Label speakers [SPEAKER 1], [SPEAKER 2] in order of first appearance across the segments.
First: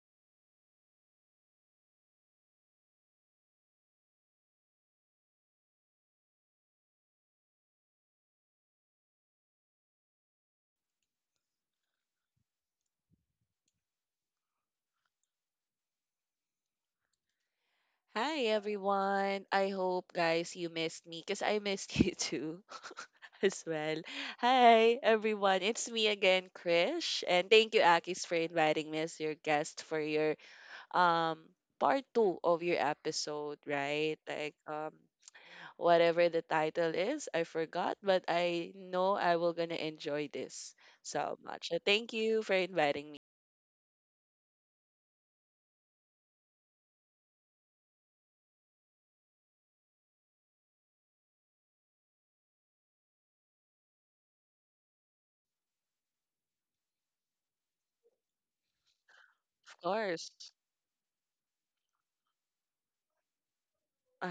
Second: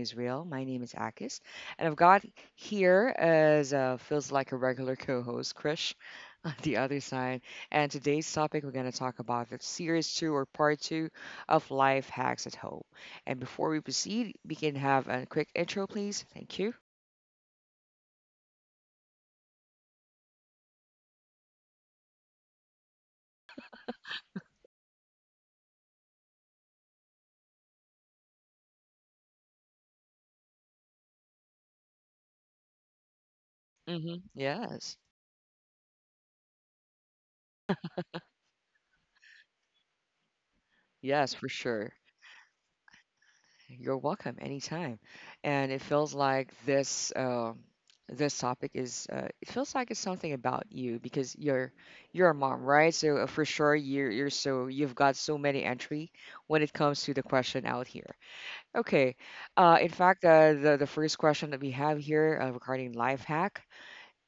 [SPEAKER 1] is real. My name is Akis, and I've got here as feels like a regular co-host, Krish, on the other side. And today's topic we're going to talk about the series two or part two of life hacks at home. And before we proceed, we can have a quick intro, please. Thank you.
[SPEAKER 2] Hi everyone. I hope guys you missed me because I missed you too as well. Hi everyone. It's me again, Krish. And thank you, Akis, for inviting me as your guest for your um part two of your episode, right?
[SPEAKER 1] Hmm.
[SPEAKER 2] Like,
[SPEAKER 1] Yes,
[SPEAKER 2] whatever the title is, I forgot, but I know I will gonna enjoy this
[SPEAKER 1] yes,
[SPEAKER 2] so
[SPEAKER 1] for
[SPEAKER 2] much. So
[SPEAKER 1] sure.
[SPEAKER 2] thank you for inviting me.
[SPEAKER 1] You're welcome anytime. And it feels like this topic is it feels like it's something about you because you're a mom, right? So for sure you're so you've got so many entry when it comes to the question out here. Okay.
[SPEAKER 2] Of
[SPEAKER 1] In fact,
[SPEAKER 2] course.
[SPEAKER 1] the first question that we have here regarding life hack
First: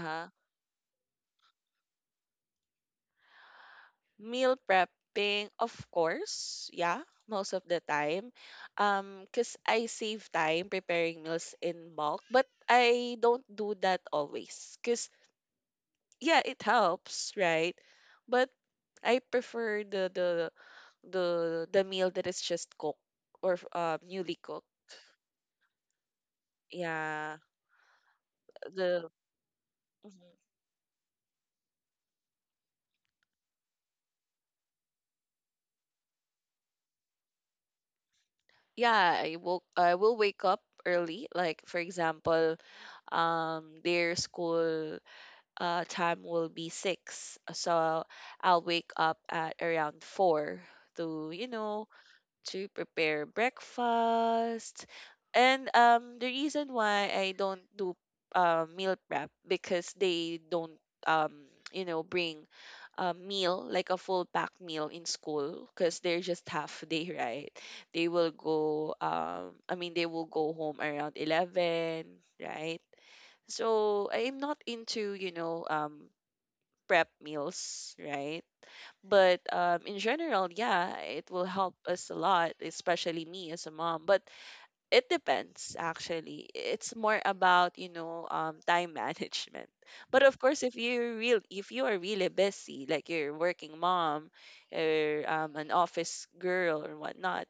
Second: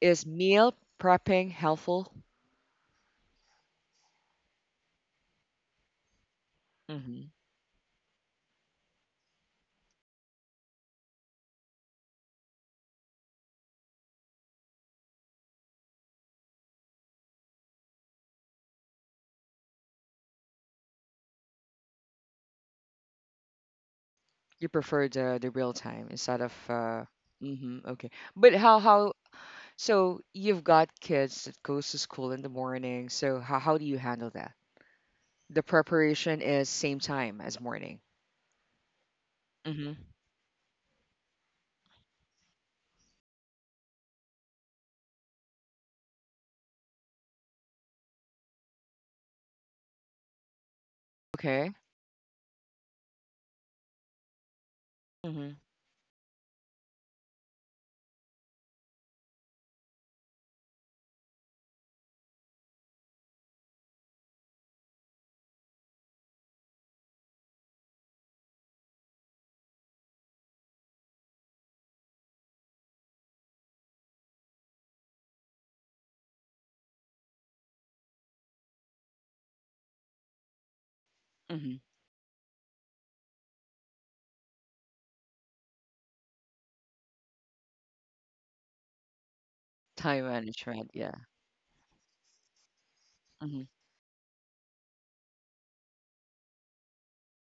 [SPEAKER 1] is meal prepping helpful?
[SPEAKER 2] Meal prepping, of course, yeah,
[SPEAKER 1] Hmm.
[SPEAKER 2] most of the time. Cause I save time preparing meals in bulk, but I don't do that always, cause yeah, it helps, right? But I prefer the the meal that is just cooked or newly cooked.
[SPEAKER 1] You prefer the real time instead of.
[SPEAKER 2] Yeah,
[SPEAKER 1] Hmm. Okay. But
[SPEAKER 2] the
[SPEAKER 1] how So
[SPEAKER 2] Mhm.
[SPEAKER 1] you've got kids that goes to school in the morning. So how do you handle that? The preparation is same time as morning.
[SPEAKER 2] Yeah, I will I
[SPEAKER 1] Mm-hmm.
[SPEAKER 2] will wake up early. Like for example, their school time will be 6. So I'll wake up at around 4 to, you
[SPEAKER 1] Okay.
[SPEAKER 2] know, to prepare breakfast.
[SPEAKER 1] Mm-hmm.
[SPEAKER 2] And the reason why I don't do meal prep because they don't, um, you know, bring a meal, like a full pack meal in school because they're just half day, right? They will go, I mean, they will go home around 11, right? So I'm not into, you know, prep meals, right? But in general, yeah, it will help
[SPEAKER 1] Mm-hmm.
[SPEAKER 2] us a lot, especially me as a mom. But it depends, actually. It's more about, you know, time management. But
[SPEAKER 1] Time
[SPEAKER 2] of course,
[SPEAKER 1] management. Yeah.
[SPEAKER 2] if you are really busy, like you're a
[SPEAKER 1] Mm-hmm.
[SPEAKER 2] working mom or an office girl or whatnot,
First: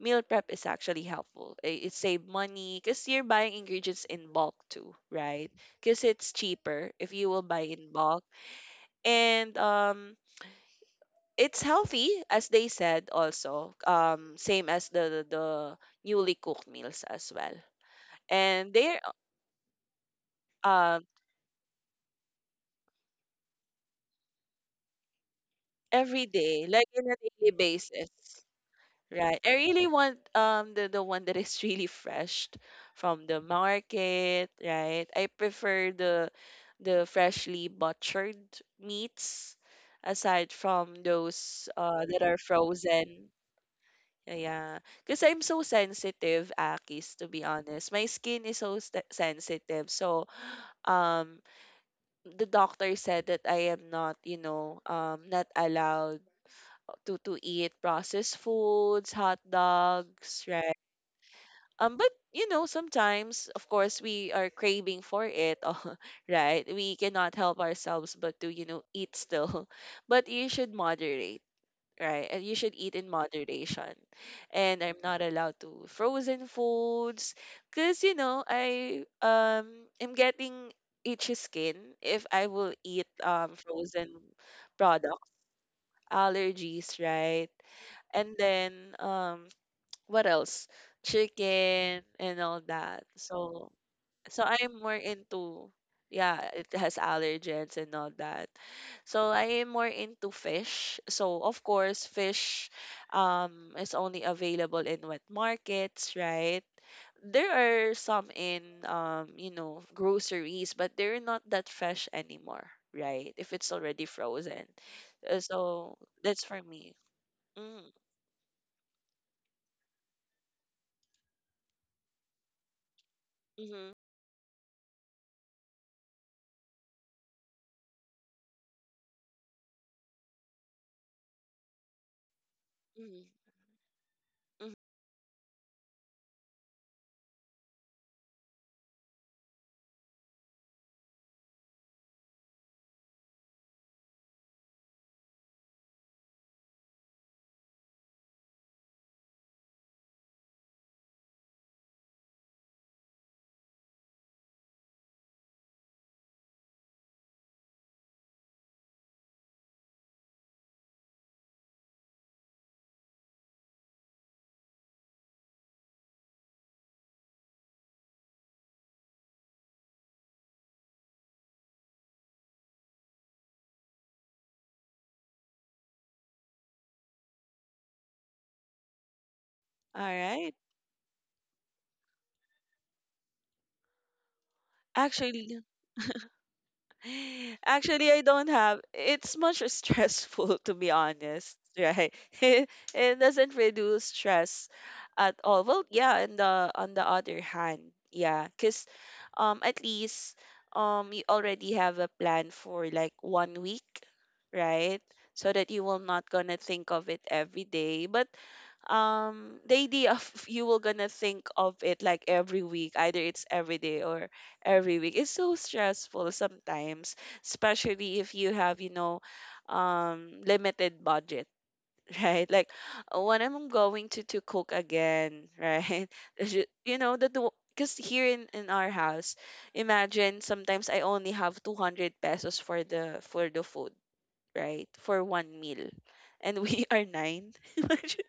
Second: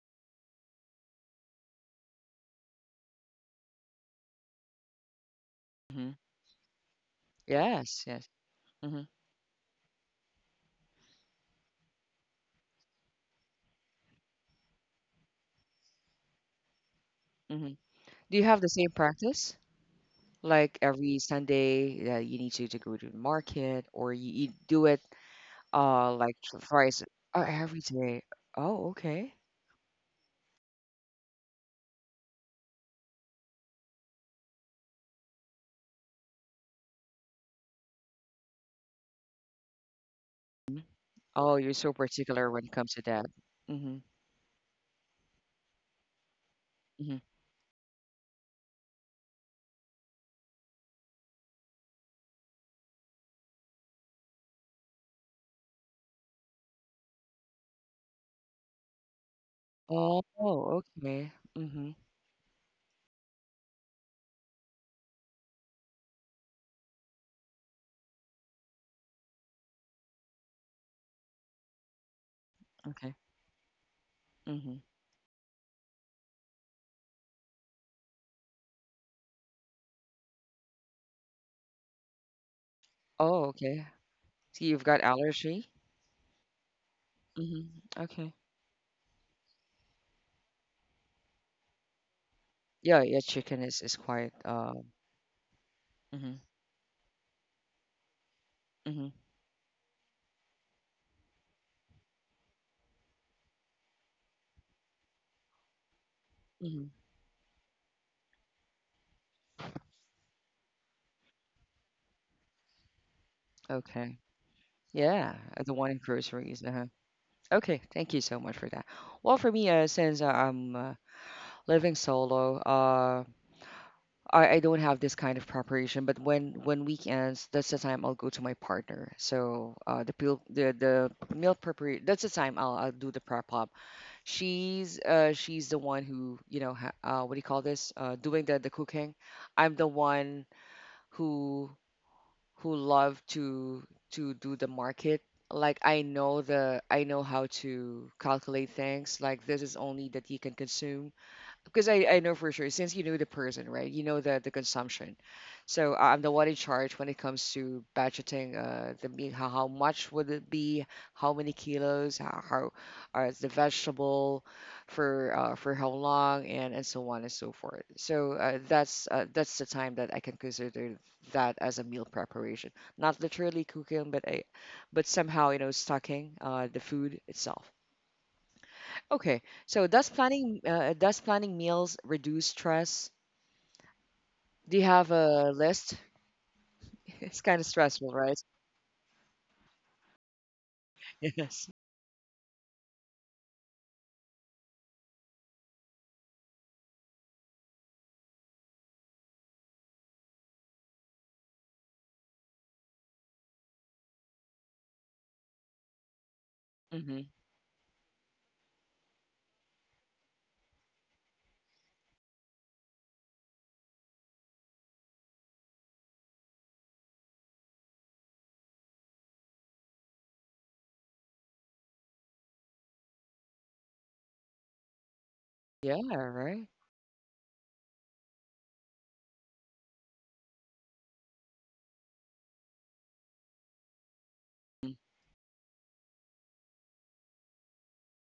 [SPEAKER 2] meal prep is actually helpful. It save money because you're buying ingredients in bulk too, right? Because
[SPEAKER 1] Mm-hmm.
[SPEAKER 2] it's cheaper if you will buy in
[SPEAKER 1] Yes.
[SPEAKER 2] bulk
[SPEAKER 1] Yes. Mm-hmm.
[SPEAKER 2] and it's healthy as they said also same as the newly cooked meals as well
[SPEAKER 1] Mm-hmm. Do you have the
[SPEAKER 2] and
[SPEAKER 1] same
[SPEAKER 2] they're
[SPEAKER 1] practice? Like
[SPEAKER 2] um
[SPEAKER 1] every Sunday, you need to go to the market, or you do it
[SPEAKER 2] every
[SPEAKER 1] like
[SPEAKER 2] day like
[SPEAKER 1] twice,
[SPEAKER 2] in a daily
[SPEAKER 1] every
[SPEAKER 2] basis,
[SPEAKER 1] day. Oh, okay.
[SPEAKER 2] right? I really want the one that is really fresh from the market, right? I prefer the freshly butchered meats aside from
[SPEAKER 1] Oh,
[SPEAKER 2] those
[SPEAKER 1] you're so
[SPEAKER 2] that are
[SPEAKER 1] particular when it comes to that.
[SPEAKER 2] frozen.
[SPEAKER 1] Mm-hmm.
[SPEAKER 2] Yeah, because I'm so sensitive, Akis, to be honest. My skin is so sensitive. So, um, the doctor said that I am not, you know, not allowed to eat processed foods, hot
[SPEAKER 1] Oh,
[SPEAKER 2] dogs, right?
[SPEAKER 1] okay. Mhm.
[SPEAKER 2] But you know, sometimes, of course, we are craving for it, oh, right? We cannot help ourselves but to, you know, eat still. But you should moderate, right? And you should eat in
[SPEAKER 1] Okay.
[SPEAKER 2] moderation. And
[SPEAKER 1] Mhm.
[SPEAKER 2] I'm not allowed to frozen foods because you know I am getting itchy skin if I will eat
[SPEAKER 1] Oh, okay.
[SPEAKER 2] frozen
[SPEAKER 1] So you've got
[SPEAKER 2] product
[SPEAKER 1] allergy?
[SPEAKER 2] allergies, right?
[SPEAKER 1] Mhm.
[SPEAKER 2] And
[SPEAKER 1] Okay.
[SPEAKER 2] then what else? Chicken and all that.
[SPEAKER 1] Yeah, yeah, chicken
[SPEAKER 2] So
[SPEAKER 1] is quite.
[SPEAKER 2] so I'm more into
[SPEAKER 1] Mhm.
[SPEAKER 2] yeah, it has allergens and all that.
[SPEAKER 1] Mhm.
[SPEAKER 2] So I am more into fish. So of course, fish is only available in wet markets, right?
[SPEAKER 1] Mhm.
[SPEAKER 2] There are some in you know, groceries, but they're not that fresh anymore, right? If it's already
[SPEAKER 1] Okay.
[SPEAKER 2] frozen.
[SPEAKER 1] Yeah, the one
[SPEAKER 2] So
[SPEAKER 1] in
[SPEAKER 2] that's for
[SPEAKER 1] groceries. Uh-huh.
[SPEAKER 2] me.
[SPEAKER 1] Okay,
[SPEAKER 2] Mm-hmm.
[SPEAKER 1] thank you so much for that. Well, for me, since I'm living solo,
[SPEAKER 2] Mm-hmm.
[SPEAKER 1] I don't have this kind of preparation. But when weekends, that's the time I'll go to my partner. So the meal preparation. That's the time I'll do the
[SPEAKER 2] Mm-hmm,
[SPEAKER 1] prep up.
[SPEAKER 2] mm-hmm.
[SPEAKER 1] She's the one who, you know, ha what do you call this? Doing the cooking. I'm the one who who love to do the market. Like I know how to calculate things. Like this is only that you can consume, because I know for sure, since you know the person, right? You know the consumption. So I'm the one in charge when it comes to budgeting, the meat, how much would it be, how many kilos, how the vegetable, for how long, and so on and so forth. So that's the time that I can consider that as a meal preparation, not literally cooking, but but somehow, stocking the food itself. Okay. So
[SPEAKER 2] All
[SPEAKER 1] does
[SPEAKER 2] right.
[SPEAKER 1] planning meals reduce stress? Do you have a
[SPEAKER 2] Actually,
[SPEAKER 1] list? It's kind of stressful,
[SPEAKER 2] actually, I
[SPEAKER 1] right?
[SPEAKER 2] don't have. It's much stressful, to be honest,
[SPEAKER 1] Yes.
[SPEAKER 2] right? It doesn't reduce stress at all. Well, yeah, and the on the other hand, yeah, because at least you already have a plan for like 1 week, right? So that you will not gonna think of
[SPEAKER 1] Mm-hmm.
[SPEAKER 2] it every day. But the idea of you will gonna think of it like every week, either it's every day or every week. It's so stressful sometimes, especially if you have, you know, limited budget, right? Like, when I'm going to cook again, right?
[SPEAKER 1] Yeah, right.
[SPEAKER 2] You know, the because here in our house, imagine sometimes I only have 200 pesos for the food, right? For one meal. And we are nine. Imagine,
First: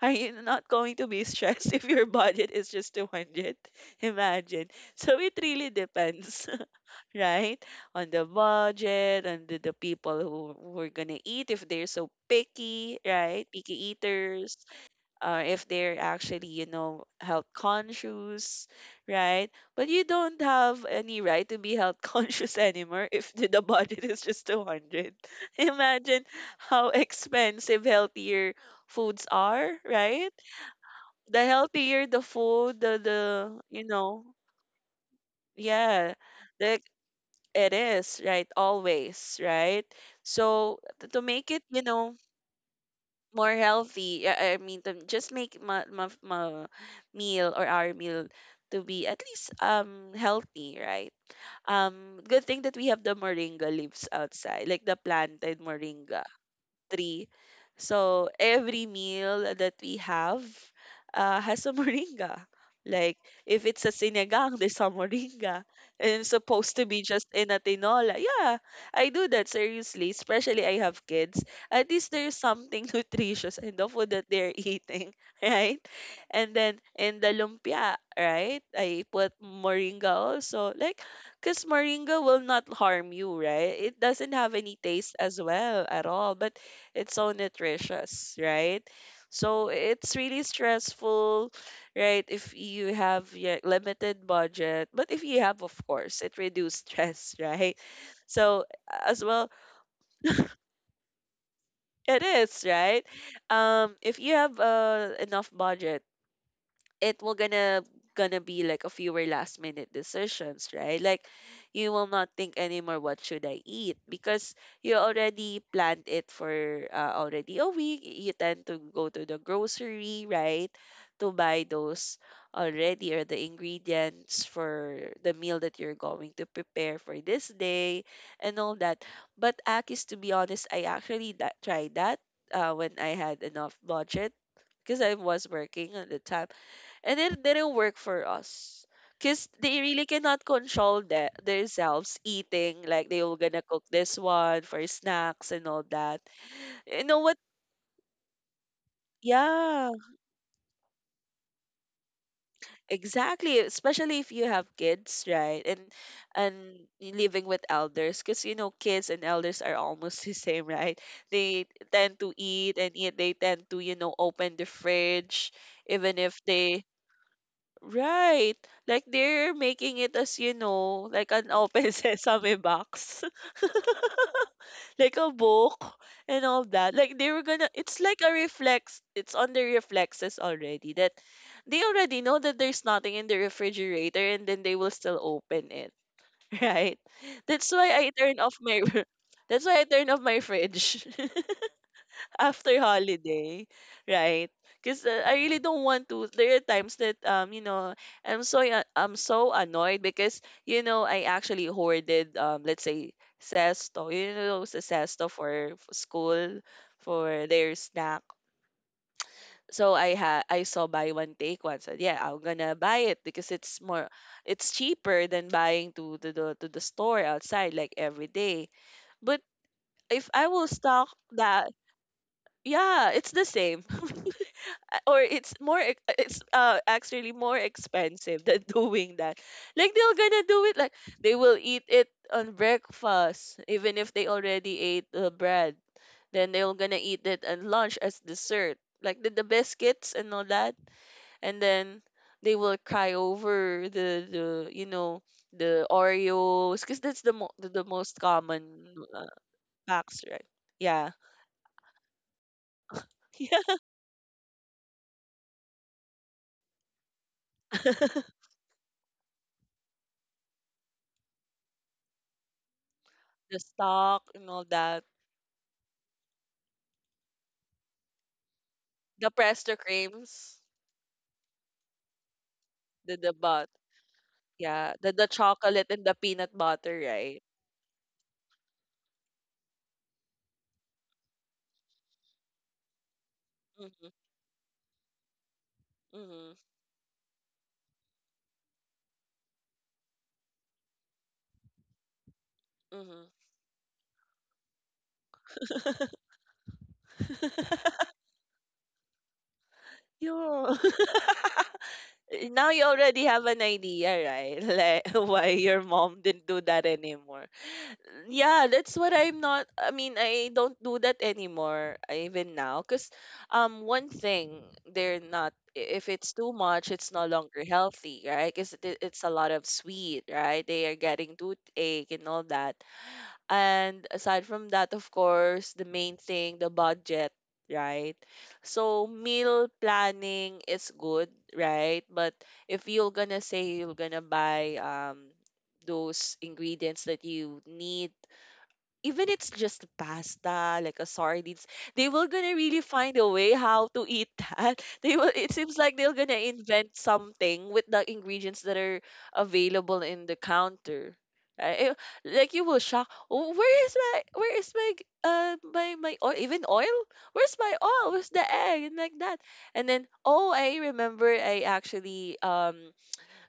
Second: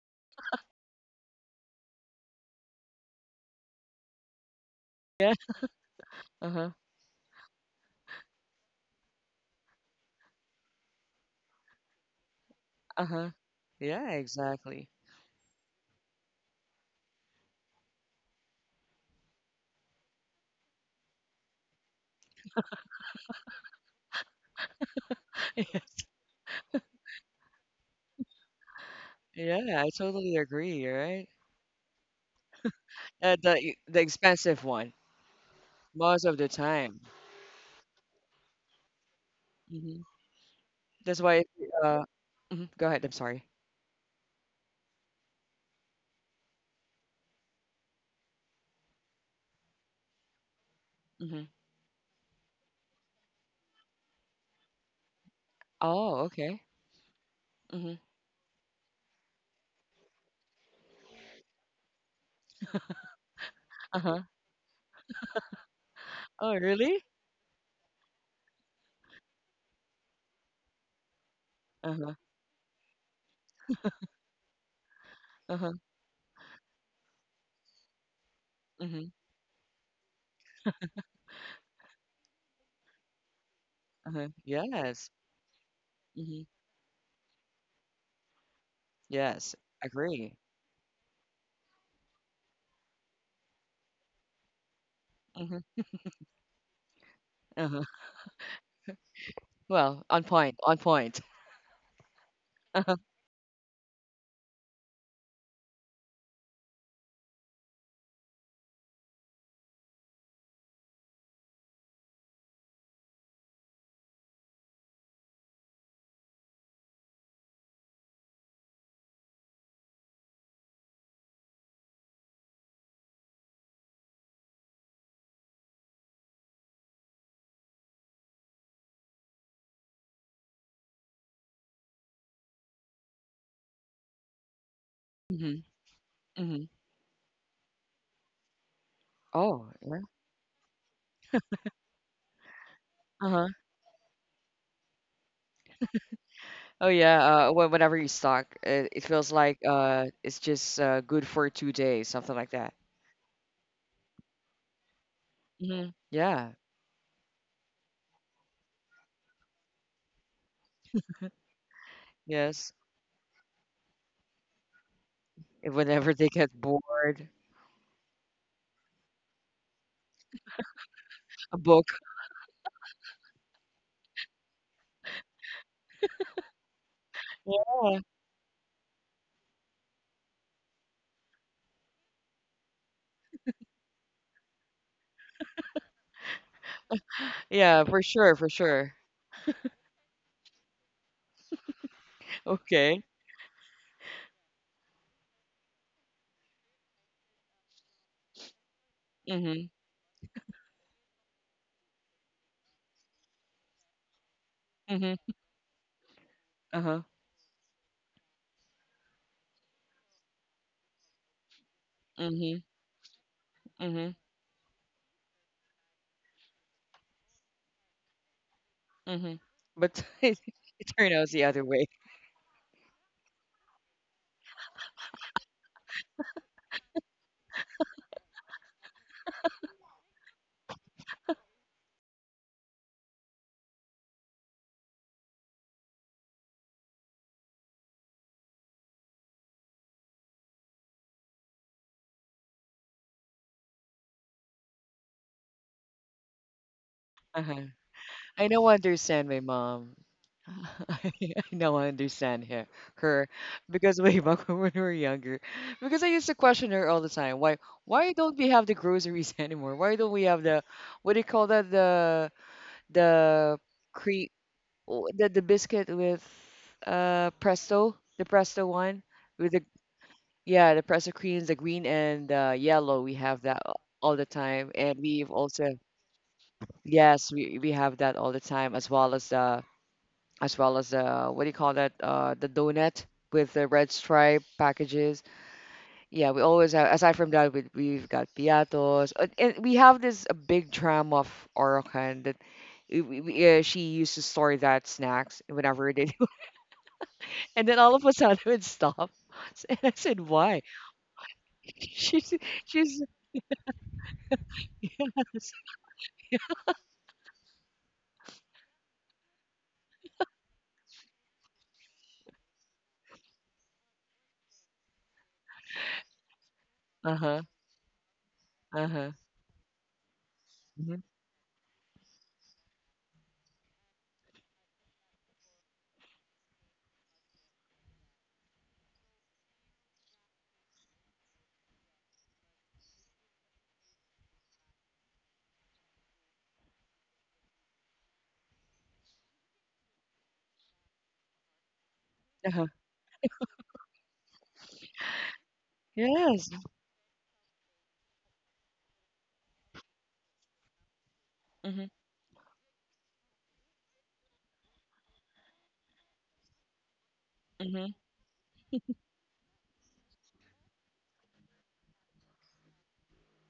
[SPEAKER 2] are you not going to be stressed if your budget is just 200? Imagine. So it really depends,
[SPEAKER 1] Uh-huh.
[SPEAKER 2] right? On the budget, on the people who are gonna eat if they're so picky,
[SPEAKER 1] Uh-huh.
[SPEAKER 2] right? Picky
[SPEAKER 1] Yeah,
[SPEAKER 2] eaters,
[SPEAKER 1] exactly.
[SPEAKER 2] or if they're actually, you know, health conscious, right? But you don't have any right to be health conscious anymore if the, the budget is just 200. Imagine how expensive healthier foods are,
[SPEAKER 1] Yeah, I
[SPEAKER 2] right?
[SPEAKER 1] totally agree, right?
[SPEAKER 2] The healthier the food,
[SPEAKER 1] Uh,
[SPEAKER 2] the
[SPEAKER 1] the
[SPEAKER 2] you
[SPEAKER 1] the
[SPEAKER 2] know,
[SPEAKER 1] expensive one
[SPEAKER 2] yeah,
[SPEAKER 1] most of the
[SPEAKER 2] the
[SPEAKER 1] time.
[SPEAKER 2] it is, right? Always, right?
[SPEAKER 1] Hmm.
[SPEAKER 2] So
[SPEAKER 1] That's
[SPEAKER 2] to
[SPEAKER 1] why.
[SPEAKER 2] make it, you
[SPEAKER 1] uh
[SPEAKER 2] know,
[SPEAKER 1] mhm, Go ahead, I'm sorry.
[SPEAKER 2] more healthy, yeah, I mean, to just make my, my, my meal or our meal to be at least healthy, right?
[SPEAKER 1] Hmm.
[SPEAKER 2] Good thing that we have the moringa leaves outside, like the planted
[SPEAKER 1] Oh,
[SPEAKER 2] moringa
[SPEAKER 1] okay.
[SPEAKER 2] three.
[SPEAKER 1] Hmm.
[SPEAKER 2] So every meal that we have has a moringa. Like if it's a
[SPEAKER 1] Uh-huh.
[SPEAKER 2] sinigang, there's a moringa. And it's
[SPEAKER 1] Oh,
[SPEAKER 2] supposed to be
[SPEAKER 1] really?
[SPEAKER 2] just in a tinola. Yeah, I do that seriously. Especially I have kids. At least
[SPEAKER 1] Uh-huh.
[SPEAKER 2] there's something nutritious in the food that they're eating,
[SPEAKER 1] Uh-huh.
[SPEAKER 2] right? And then in the lumpia, right? I
[SPEAKER 1] Hmm.
[SPEAKER 2] put moringa also. Like, because moringa will not harm you, right? It
[SPEAKER 1] Uh-huh.
[SPEAKER 2] doesn't have any
[SPEAKER 1] Yes.
[SPEAKER 2] taste as well at all.
[SPEAKER 1] Mm-hmm.
[SPEAKER 2] But it's so nutritious, right?
[SPEAKER 1] Yes,
[SPEAKER 2] So it's
[SPEAKER 1] agree.
[SPEAKER 2] really stressful, right? If you have your limited budget, but if you have, of
[SPEAKER 1] Mhm,
[SPEAKER 2] course, it reduces stress, right?
[SPEAKER 1] uh-huh.
[SPEAKER 2] So as well,
[SPEAKER 1] Well, on point, on point.
[SPEAKER 2] it is
[SPEAKER 1] Uh-huh.
[SPEAKER 2] right. If you have enough budget, it will gonna be like a fewer last minute decisions, right? Like you will not think anymore what should I eat because you already planned it for already a week. You tend to go to the grocery, right? To buy those already or the ingredients for the meal that you're going to prepare for this day and all that. But Akis, to be honest, I tried that when I had enough budget because I was
[SPEAKER 1] Mhm,
[SPEAKER 2] working at the time
[SPEAKER 1] mhm.
[SPEAKER 2] and it didn't work for us because
[SPEAKER 1] Oh,
[SPEAKER 2] they
[SPEAKER 1] yeah.
[SPEAKER 2] really cannot control that themselves eating like they were
[SPEAKER 1] Uh-huh.
[SPEAKER 2] gonna cook this one for snacks and all that
[SPEAKER 1] Oh,
[SPEAKER 2] you know
[SPEAKER 1] yeah.
[SPEAKER 2] what
[SPEAKER 1] Whenever you stock, it feels like
[SPEAKER 2] yeah
[SPEAKER 1] it's just good for 2 days, something like that.
[SPEAKER 2] exactly, especially if you have kids, right? and
[SPEAKER 1] Hmm.
[SPEAKER 2] and
[SPEAKER 1] Yeah.
[SPEAKER 2] living with elders because you know kids and elders are almost the same, right? They tend to eat
[SPEAKER 1] Yes.
[SPEAKER 2] and eat. They tend to, you know, open the fridge
[SPEAKER 1] If
[SPEAKER 2] even
[SPEAKER 1] Whenever they
[SPEAKER 2] if
[SPEAKER 1] get
[SPEAKER 2] they
[SPEAKER 1] bored,
[SPEAKER 2] right. Like they're making it as you know, like an
[SPEAKER 1] a book.
[SPEAKER 2] open sesame box. Like a book and all that. Like they were gonna it's
[SPEAKER 1] Yeah.
[SPEAKER 2] like a reflex, it's on the reflexes already that they already know that there's nothing in the refrigerator and then they will still open it. Right? That's
[SPEAKER 1] Yeah,
[SPEAKER 2] why
[SPEAKER 1] for
[SPEAKER 2] I
[SPEAKER 1] sure,
[SPEAKER 2] turn
[SPEAKER 1] for
[SPEAKER 2] off my
[SPEAKER 1] sure.
[SPEAKER 2] That's why I turn off my fridge. After
[SPEAKER 1] Okay.
[SPEAKER 2] holiday, right? Because I really don't want to. There are times that you know I'm so
[SPEAKER 1] Mm-hmm.
[SPEAKER 2] annoyed because you know I actually hoarded let's say sesto you know sa sesto
[SPEAKER 1] Mm-hmm.
[SPEAKER 2] for school
[SPEAKER 1] Uh-huh.
[SPEAKER 2] for their snack. So I saw buy one take one. So yeah, I'm
[SPEAKER 1] Mm-hmm.
[SPEAKER 2] gonna buy it because it's more
[SPEAKER 1] Mm-hmm.
[SPEAKER 2] it's cheaper than buying to the store outside like every day.
[SPEAKER 1] Mm-hmm.
[SPEAKER 2] But
[SPEAKER 1] But
[SPEAKER 2] if
[SPEAKER 1] it,
[SPEAKER 2] I will
[SPEAKER 1] it
[SPEAKER 2] stock
[SPEAKER 1] turned out the other
[SPEAKER 2] that,
[SPEAKER 1] way.
[SPEAKER 2] yeah, it's the same. Or it's it's actually more expensive than doing that. Like they're gonna do it like they will eat it on breakfast even if they already ate the bread, then they're gonna eat it at lunch as dessert like the biscuits and all that and then they will cry over the you know the oreos because that's the,
[SPEAKER 1] Uh-huh.
[SPEAKER 2] the most
[SPEAKER 1] I now
[SPEAKER 2] common uh,
[SPEAKER 1] understand my mom.
[SPEAKER 2] packs, right? Yeah.
[SPEAKER 1] I now understand her,
[SPEAKER 2] Yeah.
[SPEAKER 1] because way back, when we were younger, because I used to question her all the time. Why why
[SPEAKER 2] The
[SPEAKER 1] don't we have the groceries anymore? Why don't we have the, what do you call that, the
[SPEAKER 2] stock
[SPEAKER 1] cre
[SPEAKER 2] and all that.
[SPEAKER 1] oh, the biscuit with presto, the presto one
[SPEAKER 2] The
[SPEAKER 1] with the,
[SPEAKER 2] Presto creams,
[SPEAKER 1] yeah, the presto creams, the green and, yellow, we
[SPEAKER 2] the
[SPEAKER 1] have that
[SPEAKER 2] but
[SPEAKER 1] all the time,
[SPEAKER 2] yeah,
[SPEAKER 1] and
[SPEAKER 2] the
[SPEAKER 1] we've also,
[SPEAKER 2] chocolate and the peanut butter,
[SPEAKER 1] yes,
[SPEAKER 2] right?
[SPEAKER 1] we have that all the time, as well as the, as well as the, what do you call that? The donut with the red
[SPEAKER 2] Mhm,
[SPEAKER 1] stripe packages. Yeah, we
[SPEAKER 2] mhm,
[SPEAKER 1] always have. Aside from that, we've got piatos. And we have this, a big drum of Orokan that.
[SPEAKER 2] mhm.
[SPEAKER 1] She used to store that snacks whenever they and then all of a sudden it stopped. And I said, "Why?"
[SPEAKER 2] Yeah.
[SPEAKER 1] She's
[SPEAKER 2] Now you
[SPEAKER 1] she's.
[SPEAKER 2] already have an idea, right? Like why
[SPEAKER 1] Yes.
[SPEAKER 2] your mom didn't do that anymore. Yeah, that's what I'm not. I mean, I don't do that anymore, even now. Because one thing, they're not, if it's too much, it's
[SPEAKER 1] Uh
[SPEAKER 2] no
[SPEAKER 1] huh.
[SPEAKER 2] longer healthy, right? Because
[SPEAKER 1] Uh huh.
[SPEAKER 2] it's a lot of sweet, right? They are
[SPEAKER 1] Hmm.
[SPEAKER 2] getting toothache and all that. And aside from that, of course, the main thing, the budget, right? So meal planning is good, right? But if you're gonna say you're gonna buy those ingredients that you need even it's just pasta like a sardines they will
[SPEAKER 1] Uh
[SPEAKER 2] gonna
[SPEAKER 1] huh.
[SPEAKER 2] really find a way how to eat that they will it seems like they're gonna
[SPEAKER 1] Yes.
[SPEAKER 2] invent something with the ingredients that are available in the counter
[SPEAKER 1] Mhm.
[SPEAKER 2] I- I- like you will shock, "Oh, where is my where is my my oil even oil where's my
[SPEAKER 1] Mhm.
[SPEAKER 2] oil where's the egg and like that and then oh I remember I actually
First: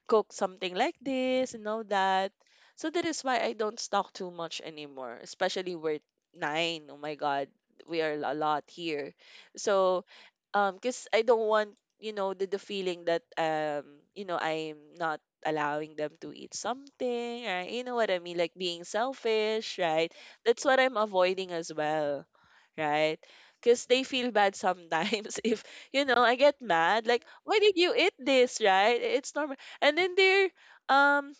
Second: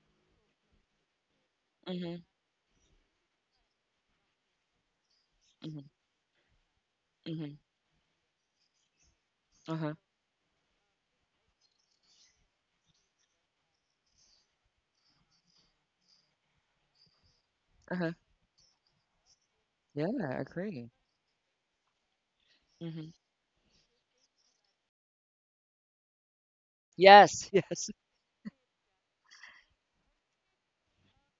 [SPEAKER 2] cook something like this and all
[SPEAKER 1] Mhm.
[SPEAKER 2] that." So that is why I don't stock too much anymore, especially
[SPEAKER 1] Mhm.
[SPEAKER 2] we're nine. Oh my God,
[SPEAKER 1] Mhm.
[SPEAKER 2] we are a lot here.
[SPEAKER 1] Uh huh.
[SPEAKER 2] So, because I don't want, the feeling that, I'm not allowing them to eat something, right? You
[SPEAKER 1] Uh
[SPEAKER 2] know what
[SPEAKER 1] huh.
[SPEAKER 2] I mean? Like, being selfish,
[SPEAKER 1] Yeah.
[SPEAKER 2] right?
[SPEAKER 1] I
[SPEAKER 2] That's what
[SPEAKER 1] agree.
[SPEAKER 2] I'm avoiding as well,
[SPEAKER 1] Mm-hmm.
[SPEAKER 2] right? Because they feel bad sometimes if, I get mad. Like,
[SPEAKER 1] Yes,
[SPEAKER 2] why did
[SPEAKER 1] yes.
[SPEAKER 2] you eat this, right? It's normal, and then they're um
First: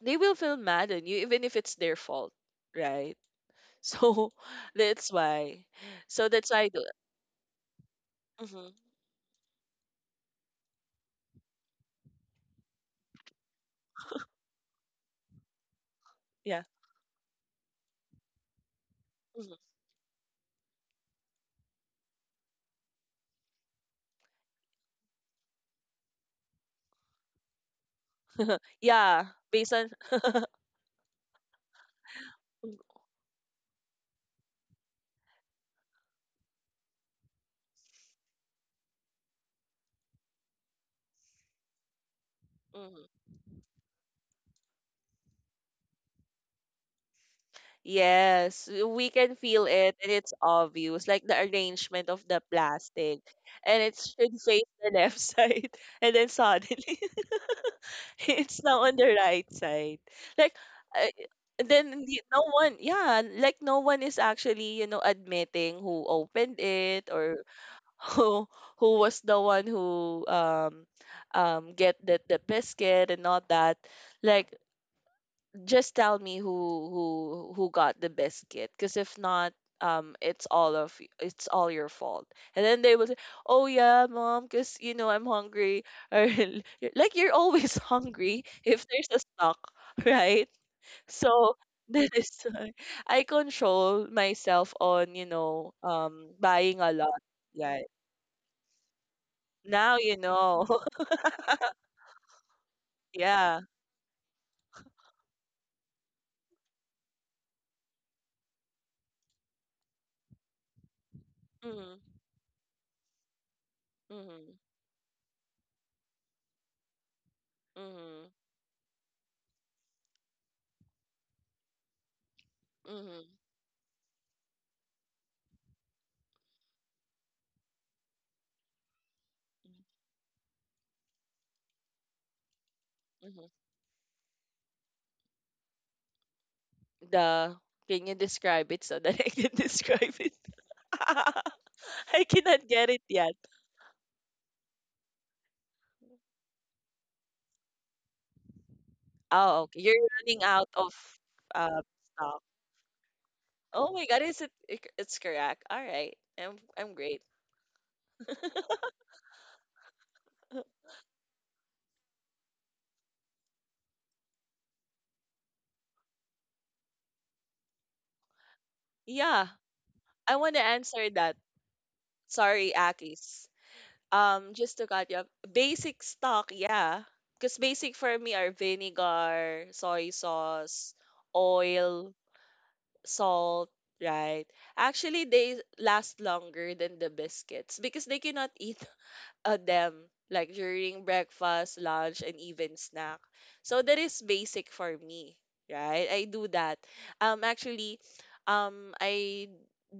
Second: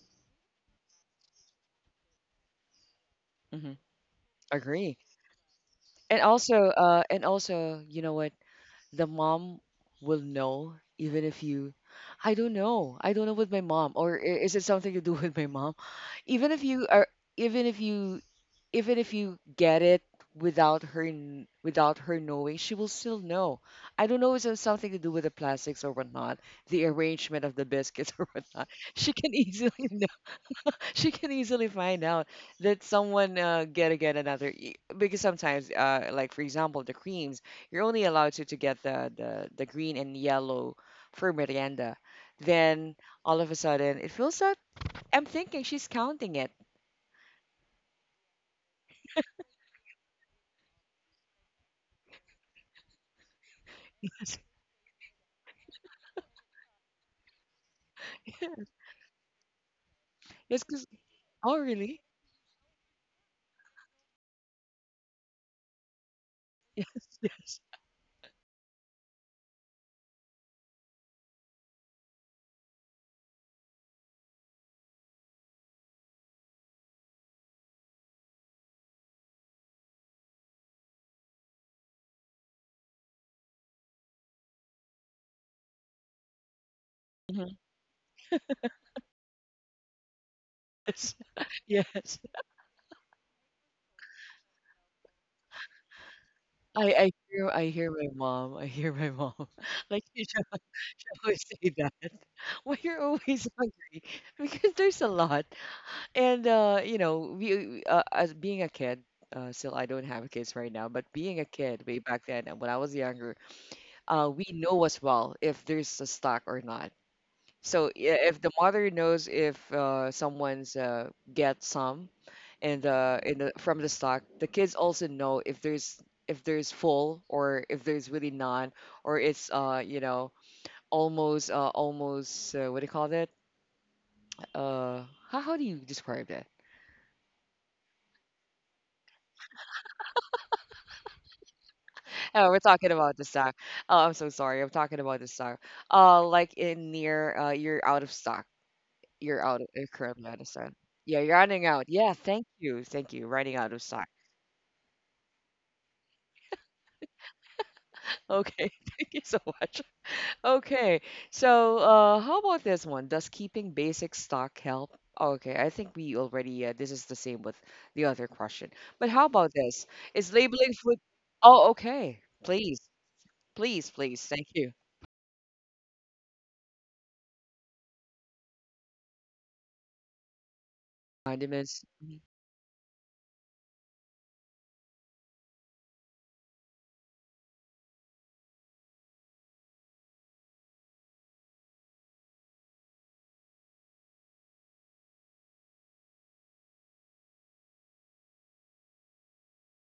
[SPEAKER 2] they will feel mad on you even if it's their fault, right?
[SPEAKER 1] Hmm.
[SPEAKER 2] So
[SPEAKER 1] Agree.
[SPEAKER 2] that's why.
[SPEAKER 1] And
[SPEAKER 2] So that's
[SPEAKER 1] also,
[SPEAKER 2] why.
[SPEAKER 1] uh, and also, you know what?
[SPEAKER 2] Mm-hmm,
[SPEAKER 1] The mom will know, even if you, I don't know. I don't know with my mom, or is it something to do with my mom? Even
[SPEAKER 2] yeah.
[SPEAKER 1] if you are, even if you, even if you
[SPEAKER 2] Hmm.
[SPEAKER 1] get it without her, without her knowing, she will still know. I don't know. Is it something to do with the plastics or whatnot, the arrangement of the biscuits or whatnot? She
[SPEAKER 2] Yeah.
[SPEAKER 1] can
[SPEAKER 2] Based
[SPEAKER 1] easily
[SPEAKER 2] on.
[SPEAKER 1] she can easily find out that someone, gotta get another, because sometimes, like for example the creams, you're only allowed to, get the, the green and yellow for merienda. Then
[SPEAKER 2] Mhm.
[SPEAKER 1] all of a sudden, it feels like I'm thinking she's counting it.
[SPEAKER 2] Yes, we can feel it, and it's obvious, like the arrangement of the plastic, and it
[SPEAKER 1] Yes.
[SPEAKER 2] should face the left side, and then suddenly it's now on the right side. Like,
[SPEAKER 1] Because,
[SPEAKER 2] I-
[SPEAKER 1] oh really?
[SPEAKER 2] no one, yeah, like no one is actually, admitting who opened it,
[SPEAKER 1] Yes,
[SPEAKER 2] or
[SPEAKER 1] yes.
[SPEAKER 2] who who was the one who get the biscuit and all that. Like, just tell me who got the biscuit, because if not, it's it's all your fault. And then they will say, oh yeah, mom, because I'm hungry, or like, you're
[SPEAKER 1] Mhm.
[SPEAKER 2] always hungry if there's a stock. Right?
[SPEAKER 1] Yes,
[SPEAKER 2] So that
[SPEAKER 1] yes.
[SPEAKER 2] is why I control myself on buying
[SPEAKER 1] I,
[SPEAKER 2] a
[SPEAKER 1] I
[SPEAKER 2] lot.
[SPEAKER 1] hear I
[SPEAKER 2] Yeah,
[SPEAKER 1] hear my mom. I hear my mom.
[SPEAKER 2] now
[SPEAKER 1] Like,
[SPEAKER 2] you
[SPEAKER 1] she should
[SPEAKER 2] know.
[SPEAKER 1] always say that. Why you're always
[SPEAKER 2] Yeah.
[SPEAKER 1] hungry? Because there's a lot. And, as being a kid, still I don't have kids right now, but being a kid
[SPEAKER 2] Mm-hmm,
[SPEAKER 1] way back then and when I was younger, we
[SPEAKER 2] mm-hmm,
[SPEAKER 1] know as well if there's a stock or not. So yeah,
[SPEAKER 2] mm-hmm,
[SPEAKER 1] if the mother knows if, someone's, get some, and, in
[SPEAKER 2] mm-hmm.
[SPEAKER 1] the, from the stock, the kids also know if there's full, or if there's really none, or it's almost, what do you call that?
[SPEAKER 2] Mm-hmm.
[SPEAKER 1] Uh, how do you describe that?
[SPEAKER 2] The Can you describe it so that I can describe it? I
[SPEAKER 1] Oh, we're
[SPEAKER 2] cannot get
[SPEAKER 1] talking
[SPEAKER 2] it
[SPEAKER 1] about the
[SPEAKER 2] yet.
[SPEAKER 1] stock. Oh, I'm so sorry. I'm talking about the stock. Like, in near, you're out of stock. You're out
[SPEAKER 2] Oh,
[SPEAKER 1] of,
[SPEAKER 2] okay. You're
[SPEAKER 1] currently out
[SPEAKER 2] running
[SPEAKER 1] of
[SPEAKER 2] out
[SPEAKER 1] stock.
[SPEAKER 2] of
[SPEAKER 1] Yeah, you're running
[SPEAKER 2] uh,
[SPEAKER 1] out. Yeah,
[SPEAKER 2] stock.
[SPEAKER 1] thank you, thank you. Running out of
[SPEAKER 2] Oh my
[SPEAKER 1] stock.
[SPEAKER 2] God, is it? It's correct. All right, I'm great.
[SPEAKER 1] Okay, thank you so much. Okay, so how about this one? Does keeping basic stock help? Okay, I think we already. This is the same with the other question. But how
[SPEAKER 2] Yeah,
[SPEAKER 1] about this? Is
[SPEAKER 2] I want to
[SPEAKER 1] labeling food?
[SPEAKER 2] answer that.
[SPEAKER 1] Oh, okay.
[SPEAKER 2] Sorry,
[SPEAKER 1] Please,
[SPEAKER 2] Akis.
[SPEAKER 1] please, please. Thank you.
[SPEAKER 2] Just to cut you off. Basic stock, yeah. Because basic for me are vinegar, soy sauce,
[SPEAKER 1] Condiments.
[SPEAKER 2] oil, salt, right? Actually, they last longer than the biscuits because they cannot eat them, like during breakfast, lunch, and even snack. So that is basic for me, right? I do that. Actually, I